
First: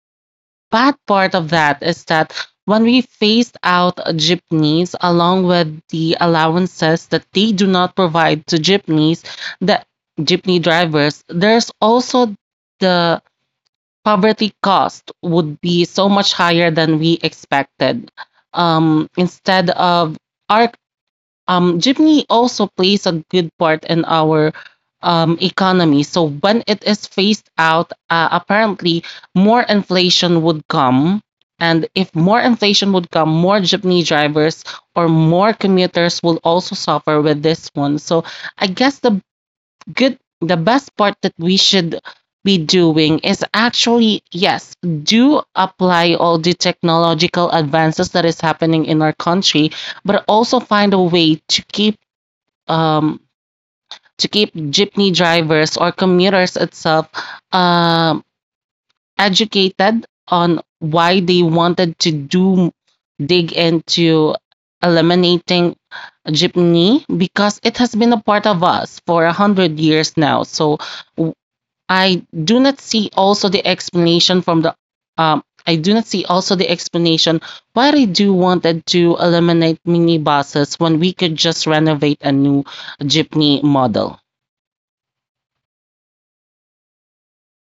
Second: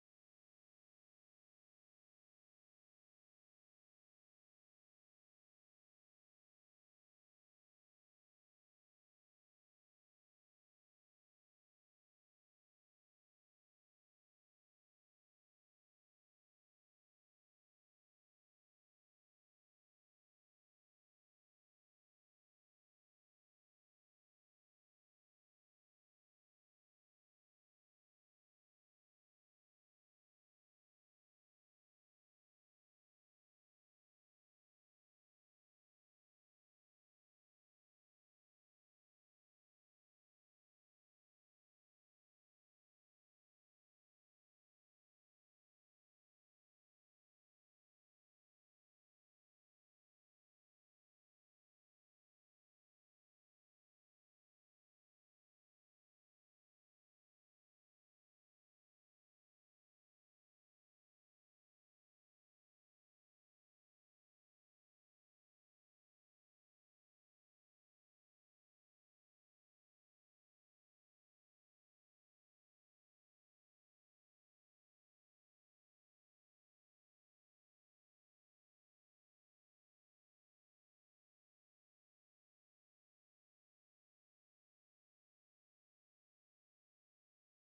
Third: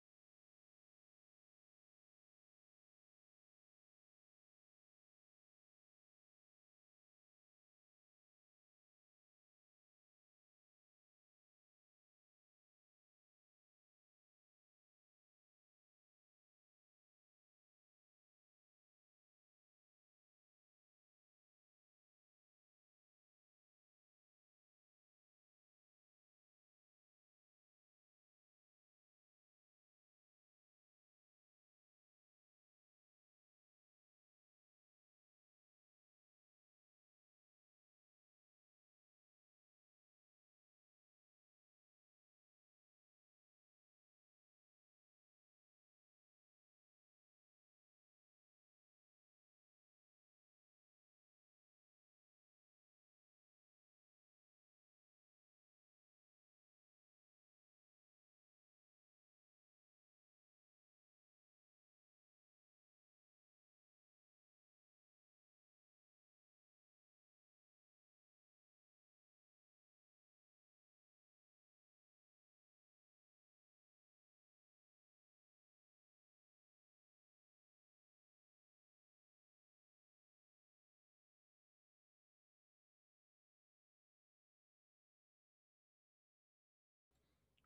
bad part of that is that when we phased out jeepneys along with the allowances that they do not provide to jeepneys, the jeepney drivers, there's also the poverty cost would be so much higher than we expected. Instead of our Jeepney also plays a good part in our economy. So when it is phased out, apparently more inflation would come. And if more inflation would come, more jeepney drivers or more commuters will also suffer with this one. So I guess the good the best part that we should be doing is actually, yes, do apply all the technological advances that is happening in our country, but also find a way to keep, um jeepney drivers or commuters itself um educated on why they wanted to do dig into eliminating jeepney, because it has been a part of us for 100 years now. So I do not see also the explanation from the I do not see also the explanation why they do wanted to eliminate minibuses when we could just renovate a new jeepney model.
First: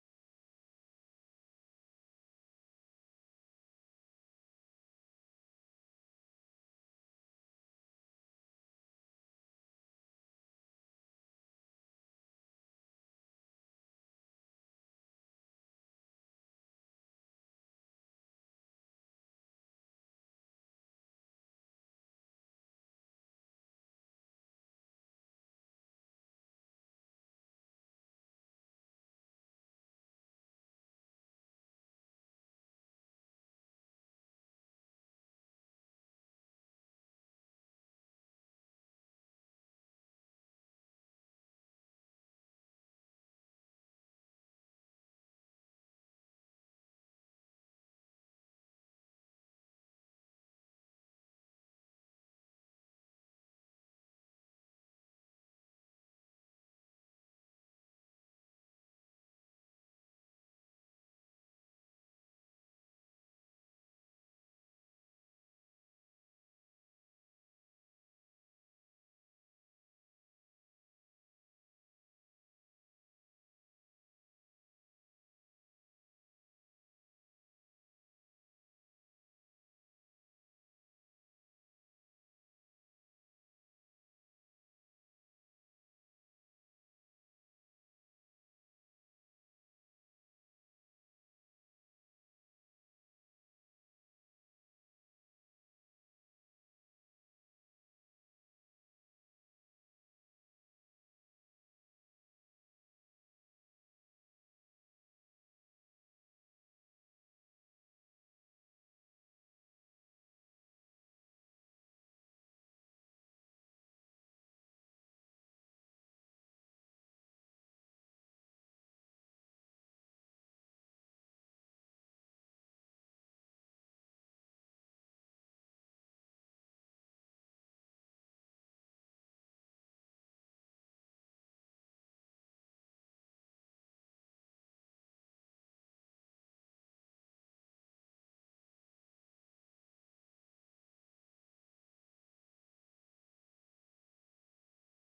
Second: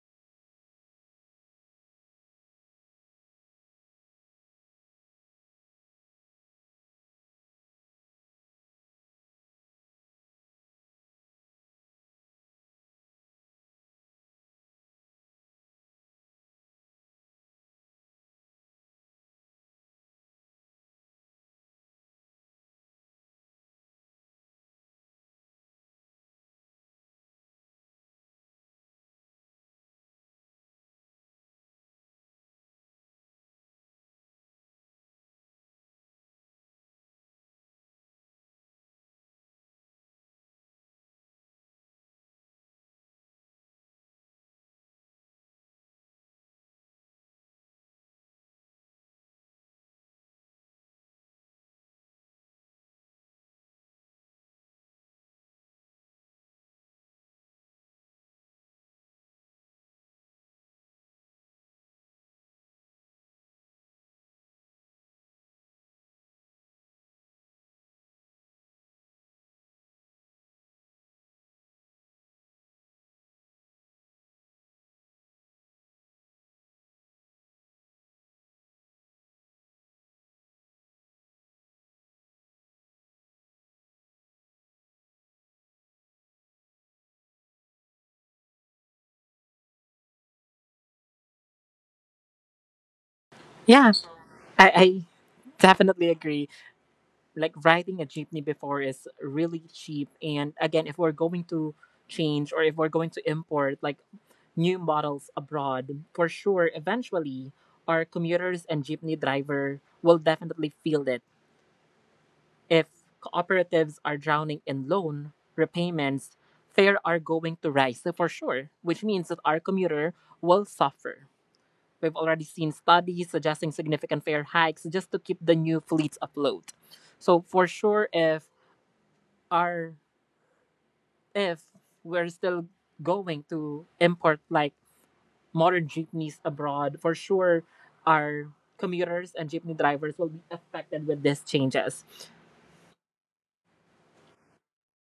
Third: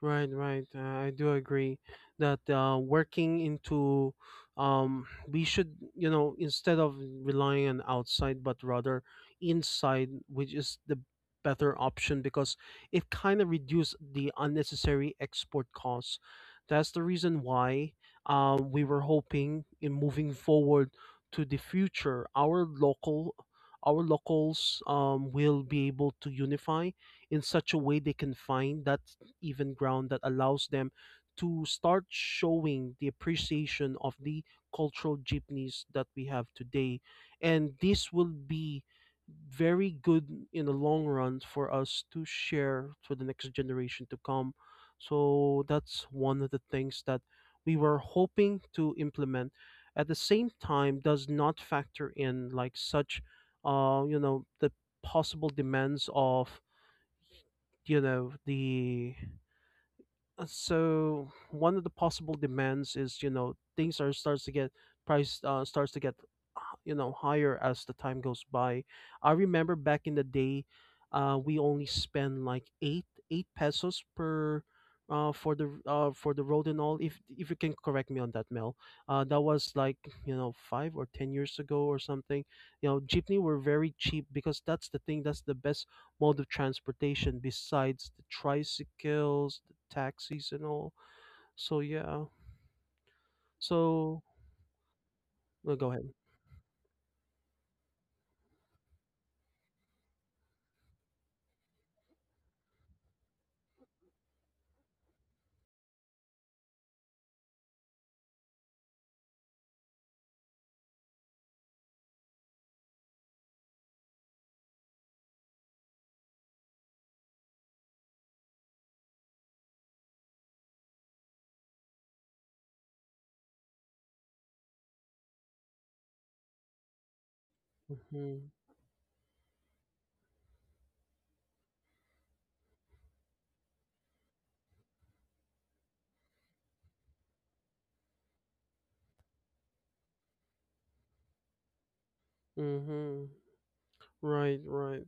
Right, right. I do agree that working into, we should, you know, instead of relying on outside, but rather inside, which is the better option, because it kind of reduced the unnecessary export costs. That's the reason why we were hoping in moving forward to the future, our local. Our locals will be able to unify in such a way they can find that even ground that allows them to start showing the appreciation of the cultural jeepneys that we have today. And this will be very good in the long run for us to share for the next generation to come. So that's one of the things that we were hoping to implement. At the same time, does not factor in like such, you know, the possible demands of, you know, the so one of the possible demands is, you know, things are starts to get price starts to get you know, higher as the time goes by. I remember back in the day, we only spend like eight pesos per. For the road and all. If you can correct me on that, Mel, that was like, you know, 5 or 10 years ago or something. You know, jeepney were very cheap, because that's the thing, that's the best mode of transportation besides the tricycles, the taxis, and all. So yeah. Yeah, So I no, go ahead. definitely agree. Like riding a jeepney before is really cheap, and again if we're going to change or if we're going to import like new models abroad, for sure eventually our commuters and jeepney driver will definitely feel it. If cooperatives are drowning in loan repayments, fares are going to rise, so for sure, which means that our commuter will suffer. We've already seen studies suggesting significant fare hikes just to keep the new fleets afloat. So for sure, Mm-hmm. our if we're still going to import like modern jeepneys abroad, for sure our commuters and jeepney drivers will be affected with these changes. Mm-hmm. Right. Right.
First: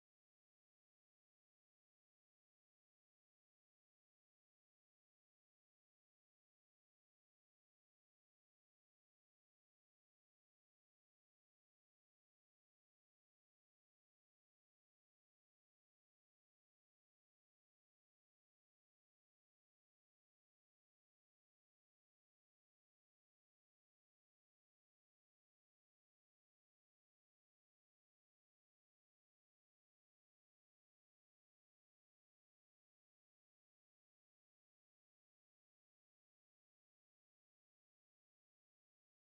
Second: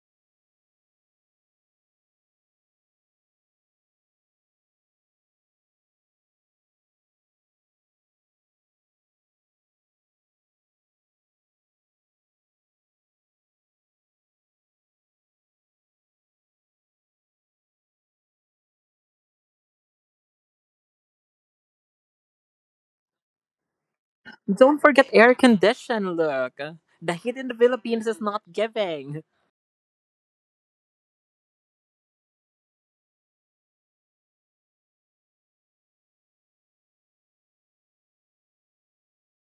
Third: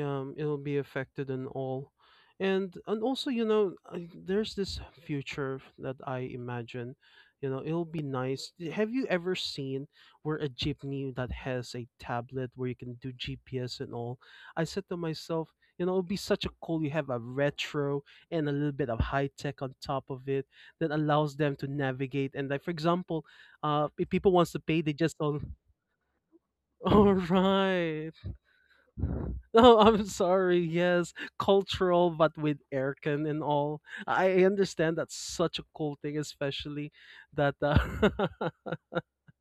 It'll be affected and all. And also, you know, I- there's this future that I imagine, you know, it'll be nice. Have you ever seen where a jeepney that has a tablet where you can do GPS and all? I said to myself, you know, it'll be such a cool, you have a retro and a little bit of high tech on top of it, that allows them to navigate, and like for example, if people wants to Don't pay, they forget just air all condition, Look. The all heat in the Philippines right. is not giving. No, I'm sorry. Yes, cultural, but with aircon and all. I understand that's such a cool thing, especially that.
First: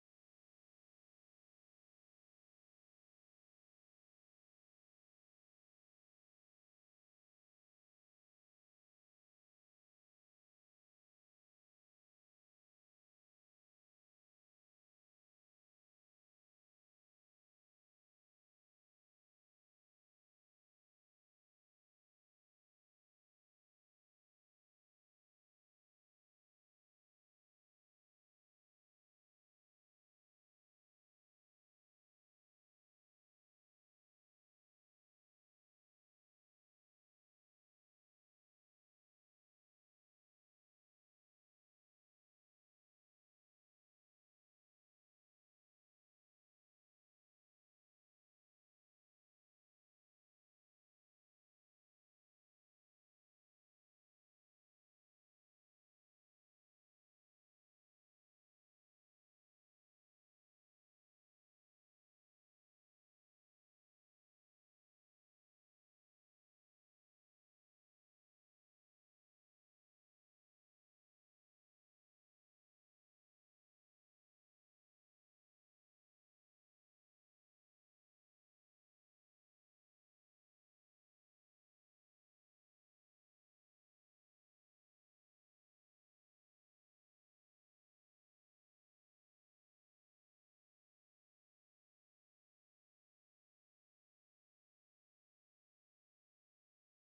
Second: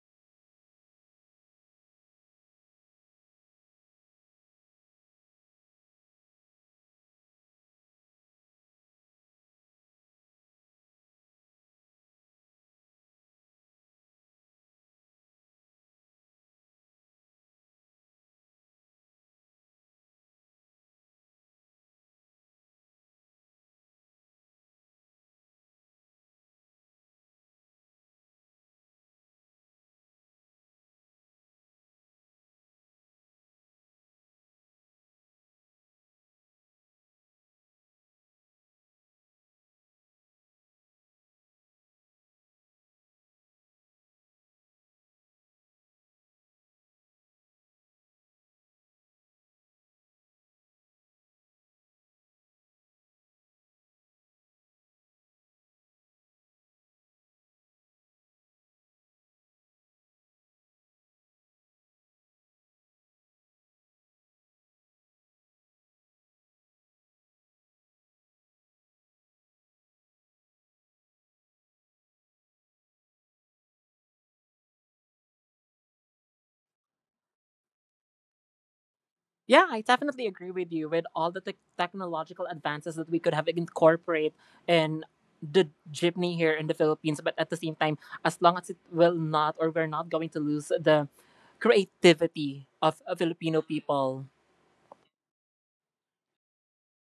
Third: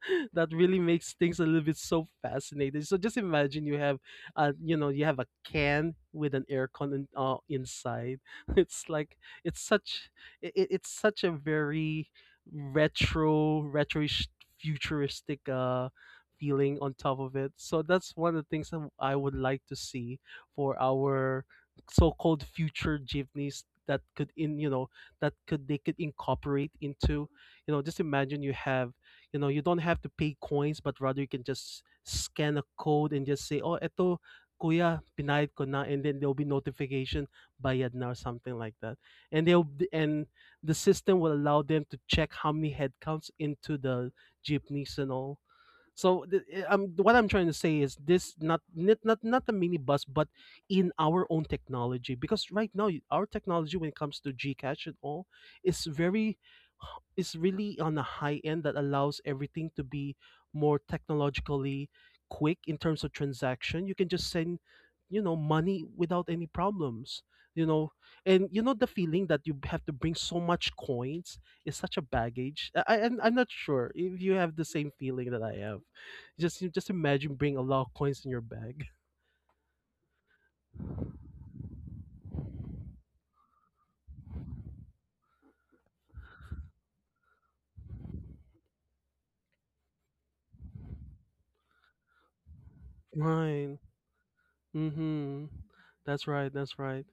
That really makes things a little bit so fascinating. So just imagine you have, you know, you have a can with an aircon in, inside. It's like, it's such it's such a very retro, retroish, futuristic feeling on top of it. So that's one of the things that I would like to see for our so-called future jeepneys that could in, you know, that could, they could incorporate into, you know, just imagine you have, you know, you don't have to pay coins, but rather you can just scan a code and just say, oh, eto, kuya, pinayad ko na. And then there'll be notification, bayad na or something like that. And the system will allow them to check how many headcounts into the jeepneys and all. I'm, what I'm trying to say is this, not a minibus, but in our own technology. Because right now, y- our technology when it comes to Gcash and all, is very, is really on a high end that allows everything to be more technologically quick in terms of transaction. You can just send, you know, money without any problems. You know, and you know the feeling that you have to bring so much coins is such a baggage. I'm not sure if you have the same feeling that I have. Just imagine bring a lot of coins in your bag. Yeah, I definitely agree with you with all the tech technological advances that we could have incorporate in the jeepney here in the Philippines. But at the same time, as long as it will not, or we're not going to lose the creativity of Filipino Right. people. Mm-hmm. That's right. That's right.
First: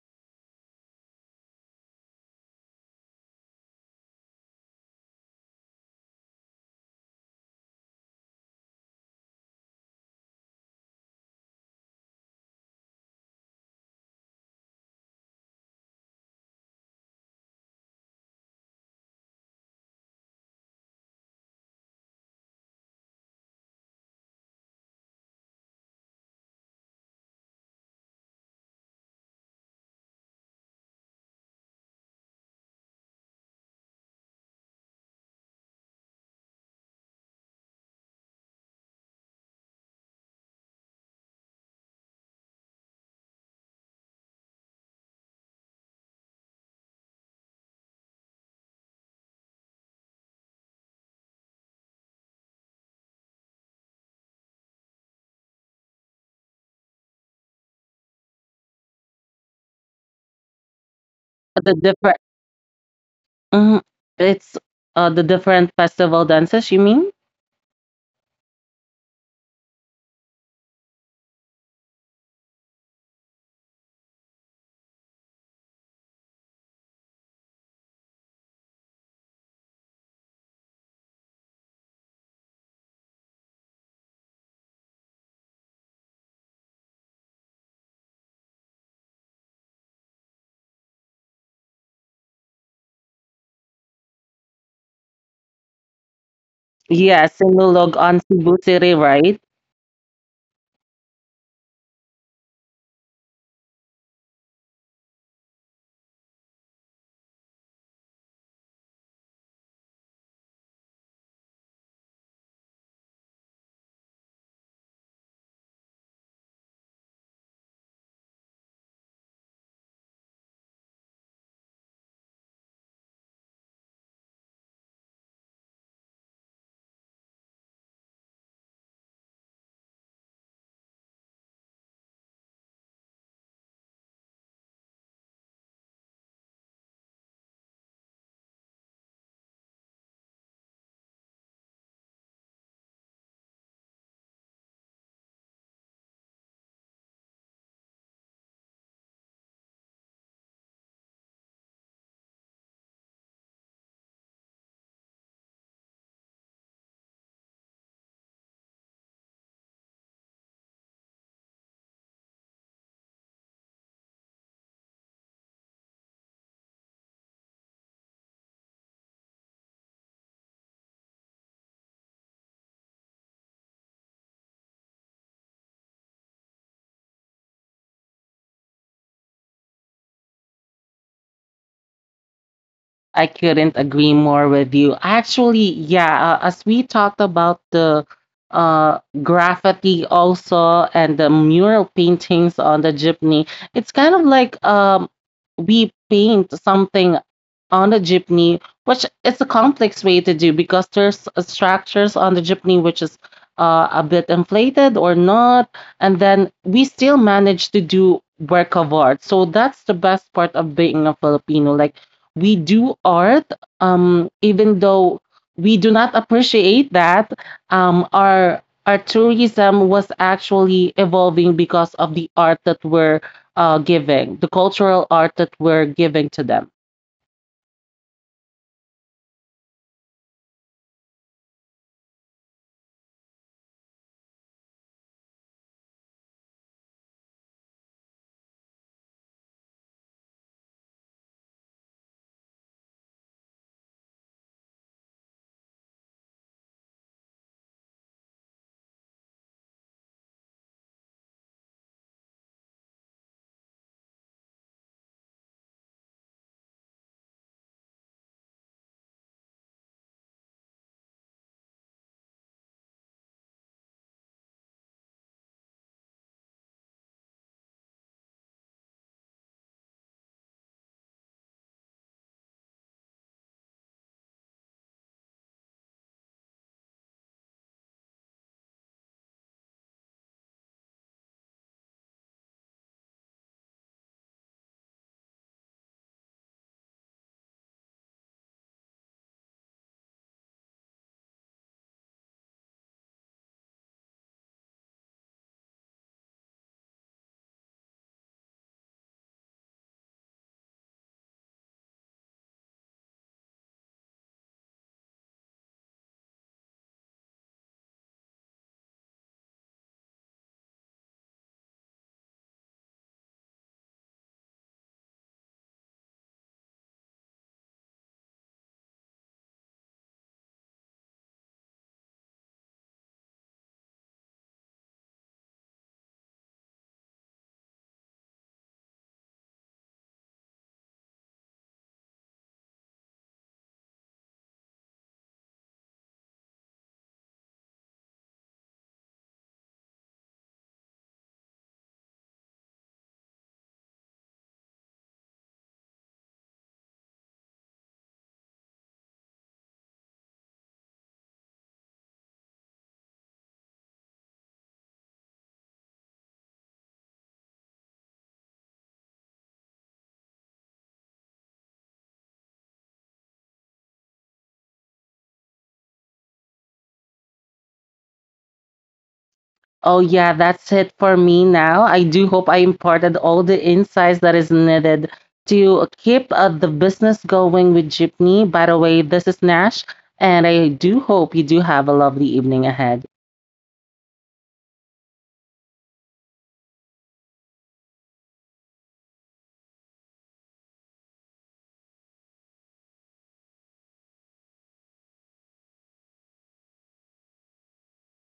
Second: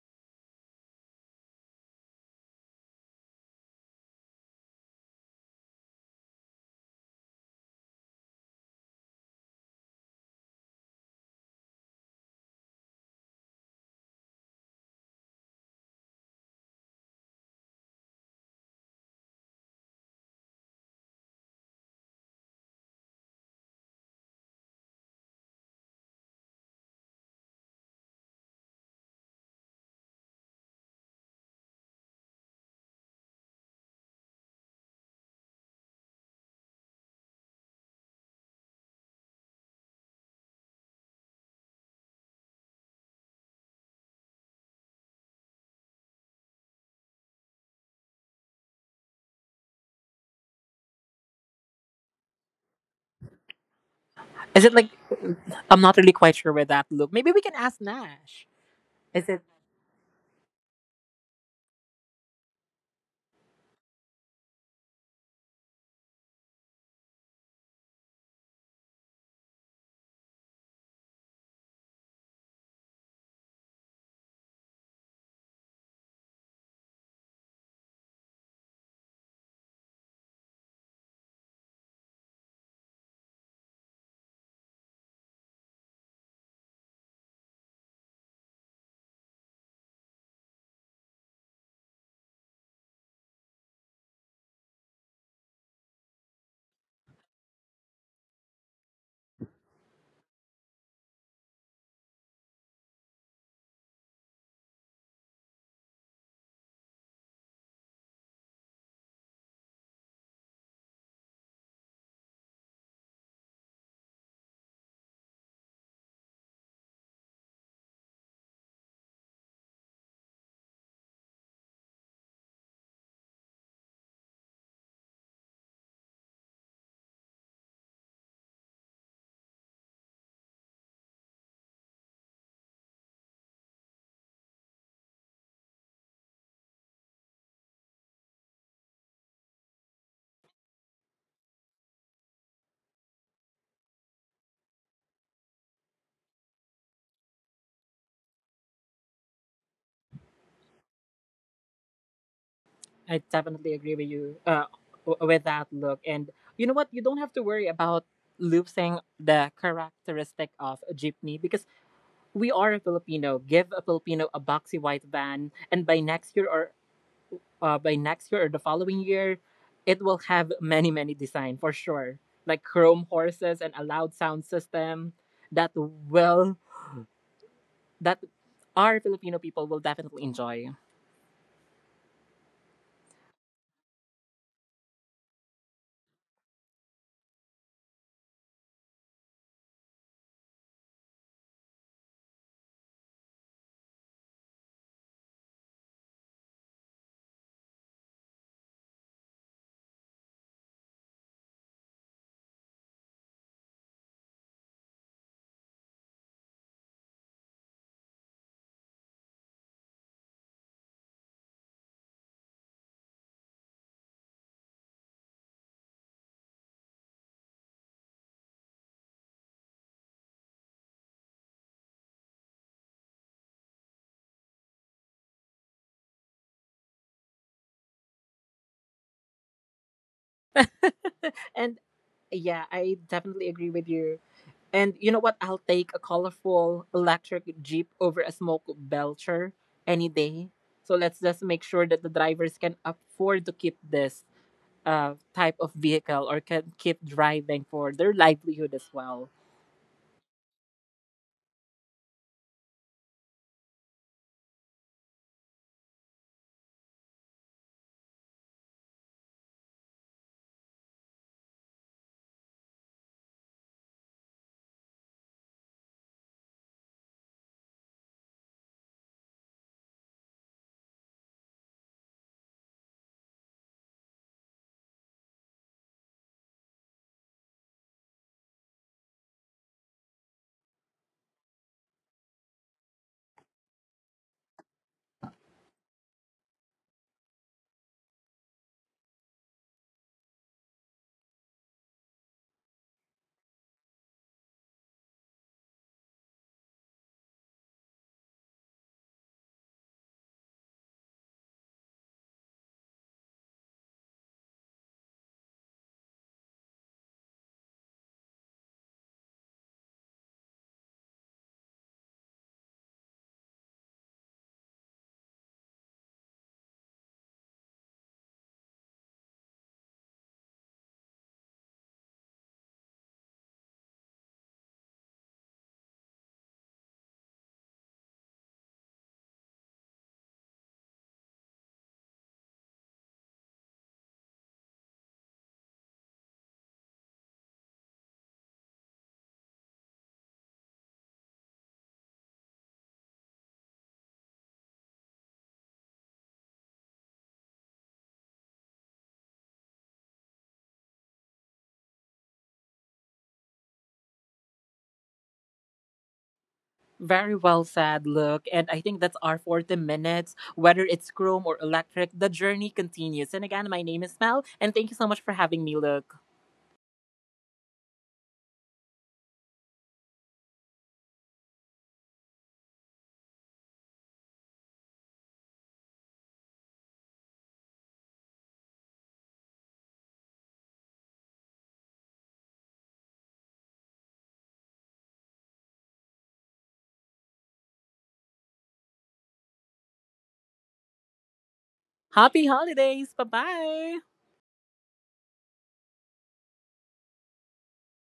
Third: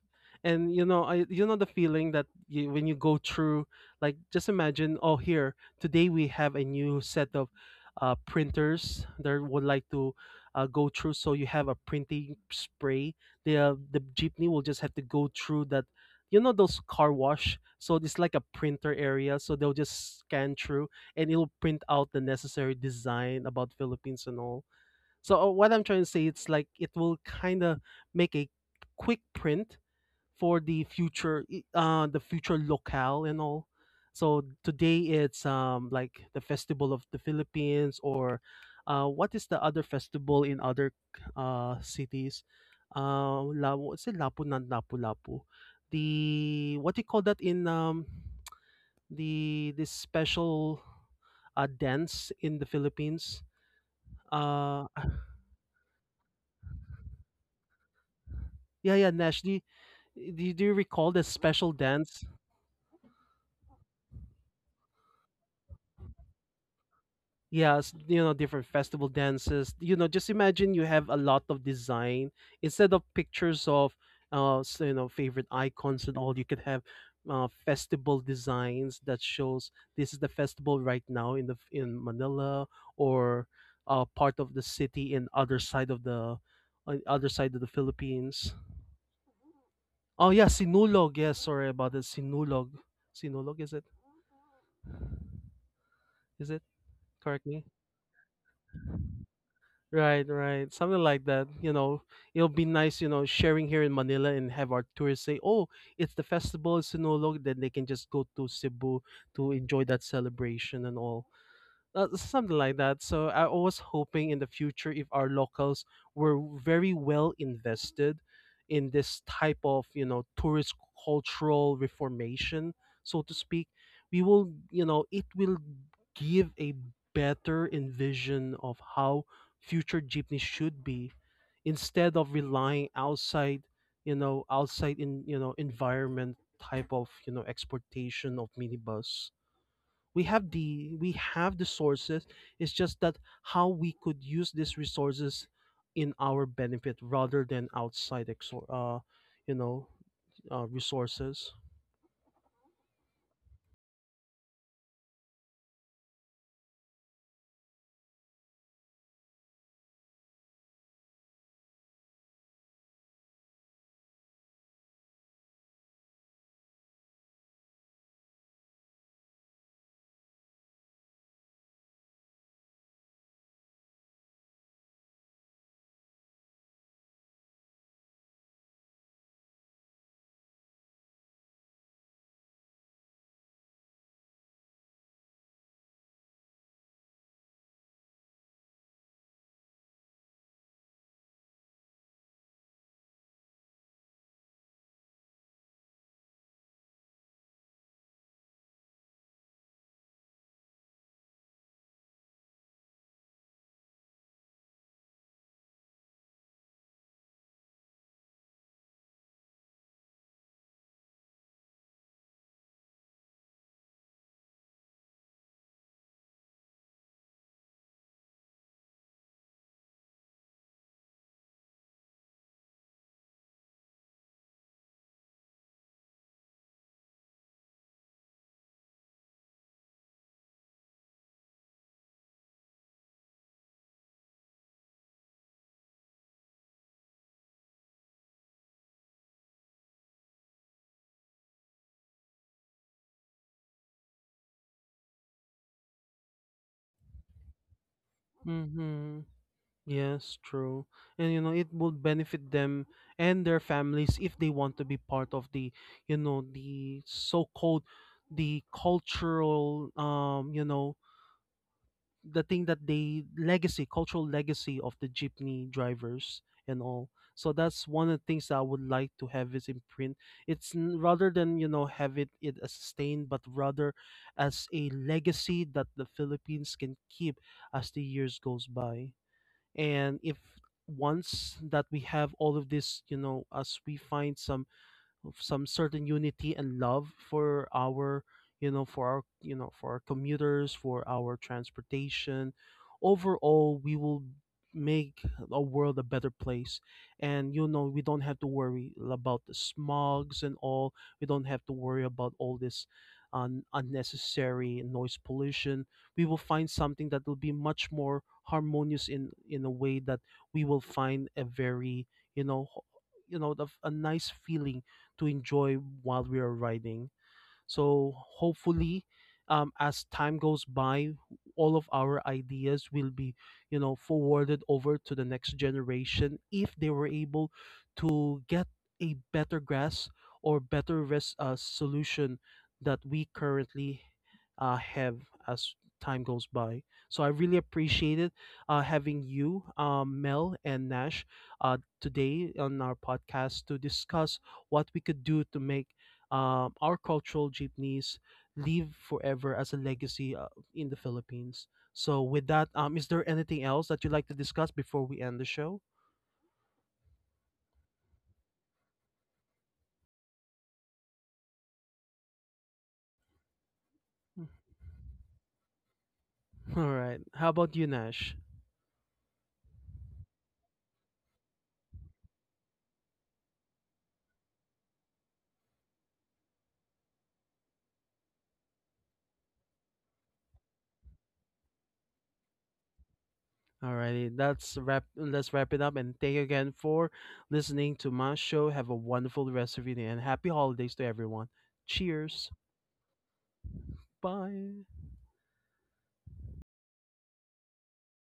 And you know, I, you know, the feeling that you, when you go through, like just imagine, oh, here today we have a new set of, printers that would like to go through. So you have a printing spray. The jeepney will just have to go through that. You know, those car wash. So it's like a printer area. So they'll just scan through and it'll print out the necessary design about Philippines and all. So what I'm trying to say, it's like it will kind of make a quick print for the future, the future locale and all. So today it's like the festival of the Philippines, or what is the other festival in other cities? La, what's it? Lapu nan Lapu Lapu. The, what do you call that in the this special dance in the Philippines? Is it Uh like, I'm not really quite sure with that, Look. Maybe we can ask Nash. Yeah, yeah, Is it? Nash. Do you, do you recall the special The different dance? Mhm. It's the different festival dances. You mean? Yes, you know, different festival dances. You know, just imagine you have a lot of design instead of pictures of, you know, favorite icons and all. You could have festival designs that shows this is the festival right now in the f- in Manila, or part of the city in other side of the, on other side of the Philippines. Oh yeah, Sinulog. Yes, sorry about it. Sinulog. Sinulog, is it? Is it? Yes, Correct me. Sinulog on Cebu City, right? Right, right. Something like that. You know, it'll be nice, you know, sharing here in Manila and have our tourists say, "Oh, it's the festival in Sinulog." Then they can just go to Cebu to enjoy that celebration and all. Something like that. So I was hoping in the future if our locals were very well invested in this type of, you know, tourist cultural reformation, so to speak, we will, you know, it will give a better envision of how future jeepney should be instead of relying outside, you know, outside in, you know, environment type of, you know, exportation of minibus. We have the sources. It's just that how we could use these resources in our benefit rather than outside you know, resources. I definitely agree with you with that, Look. And you know what? You don't have to worry about losing the characteristic of a jeepney because we are a Filipino. Give a Filipino a boxy white van, and by next year or the following year, it will have many design for sure, like chrome horses and a loud sound system that will that our Filipino people will definitely enjoy. I couldn't agree more with you. Actually, yeah, as we talked about the graffiti also and the mural paintings on the jeepney, it's kind of like, we paint something on the jeepney, which is a complex way to do, because there's structures on the jeepney which is a bit inflated or not, and then we still manage to do work of art. So that's the best part of being a Filipino. Like, we do art, even though we do not appreciate that, our tourism was actually evolving because of the art that we're giving, the cultural art that we're giving to them. And yeah, I definitely agree with you. And you know what? I'll take a colorful electric Jeep over a smoke belcher any day. So let's just make sure that the drivers can afford to keep this type of vehicle or can keep driving for their livelihood as Mm-hmm. well. Yes, true. And you know, it would benefit them and their families if they want to be part of the, you know, the so-called the cultural you know, the thing that they legacy, cultural legacy of the jeepney drivers and all. So that's one of the things that I would like to have is imprint. Rather than, you know, have it it as sustained, but rather as a legacy that the Philippines can keep as the years goes by. And if once that we have all of this, you know, as we find some of some certain unity and love for our, you know, for our, you know, for our commuters, for our transportation overall, we will make a world a better place. And you know, we don't have to worry about the smogs and all. We don't have to worry about all this unnecessary noise pollution. We will find something that will be much more harmonious in a way that we will find a very, you know, you know, a nice feeling to enjoy while we are riding. So hopefully, as time goes by, all of our ideas will be, you know, forwarded over to the next generation if they were able to get a better grasp or better solution that we currently have as time goes by. So I really appreciate it having you, Mel and Nash, today on our podcast to discuss what we could do to make our cultural jeepneys live forever as a legacy in the Philippines. So, with that, is there anything else that you'd like to discuss before we end the show? Very well said, Look. And I think that's our 40 minutes. Whether it's chrome or electric, the journey continues. And again, my name is Mel, and thank you so much for having me, Look. All right. How about you, Nash? Oh yeah, that's it for me now. I do hope I imparted all the insights that is needed to keep the business going with Jeepney. By the way, this is Nash, and I do hope you do have a lovely evening ahead. Alrighty, that's wrap. Let's wrap it up, and thank you again for listening to my show. Have a wonderful rest of your day and happy holidays to everyone. Cheers. Happy holidays. Bye bye. Bye.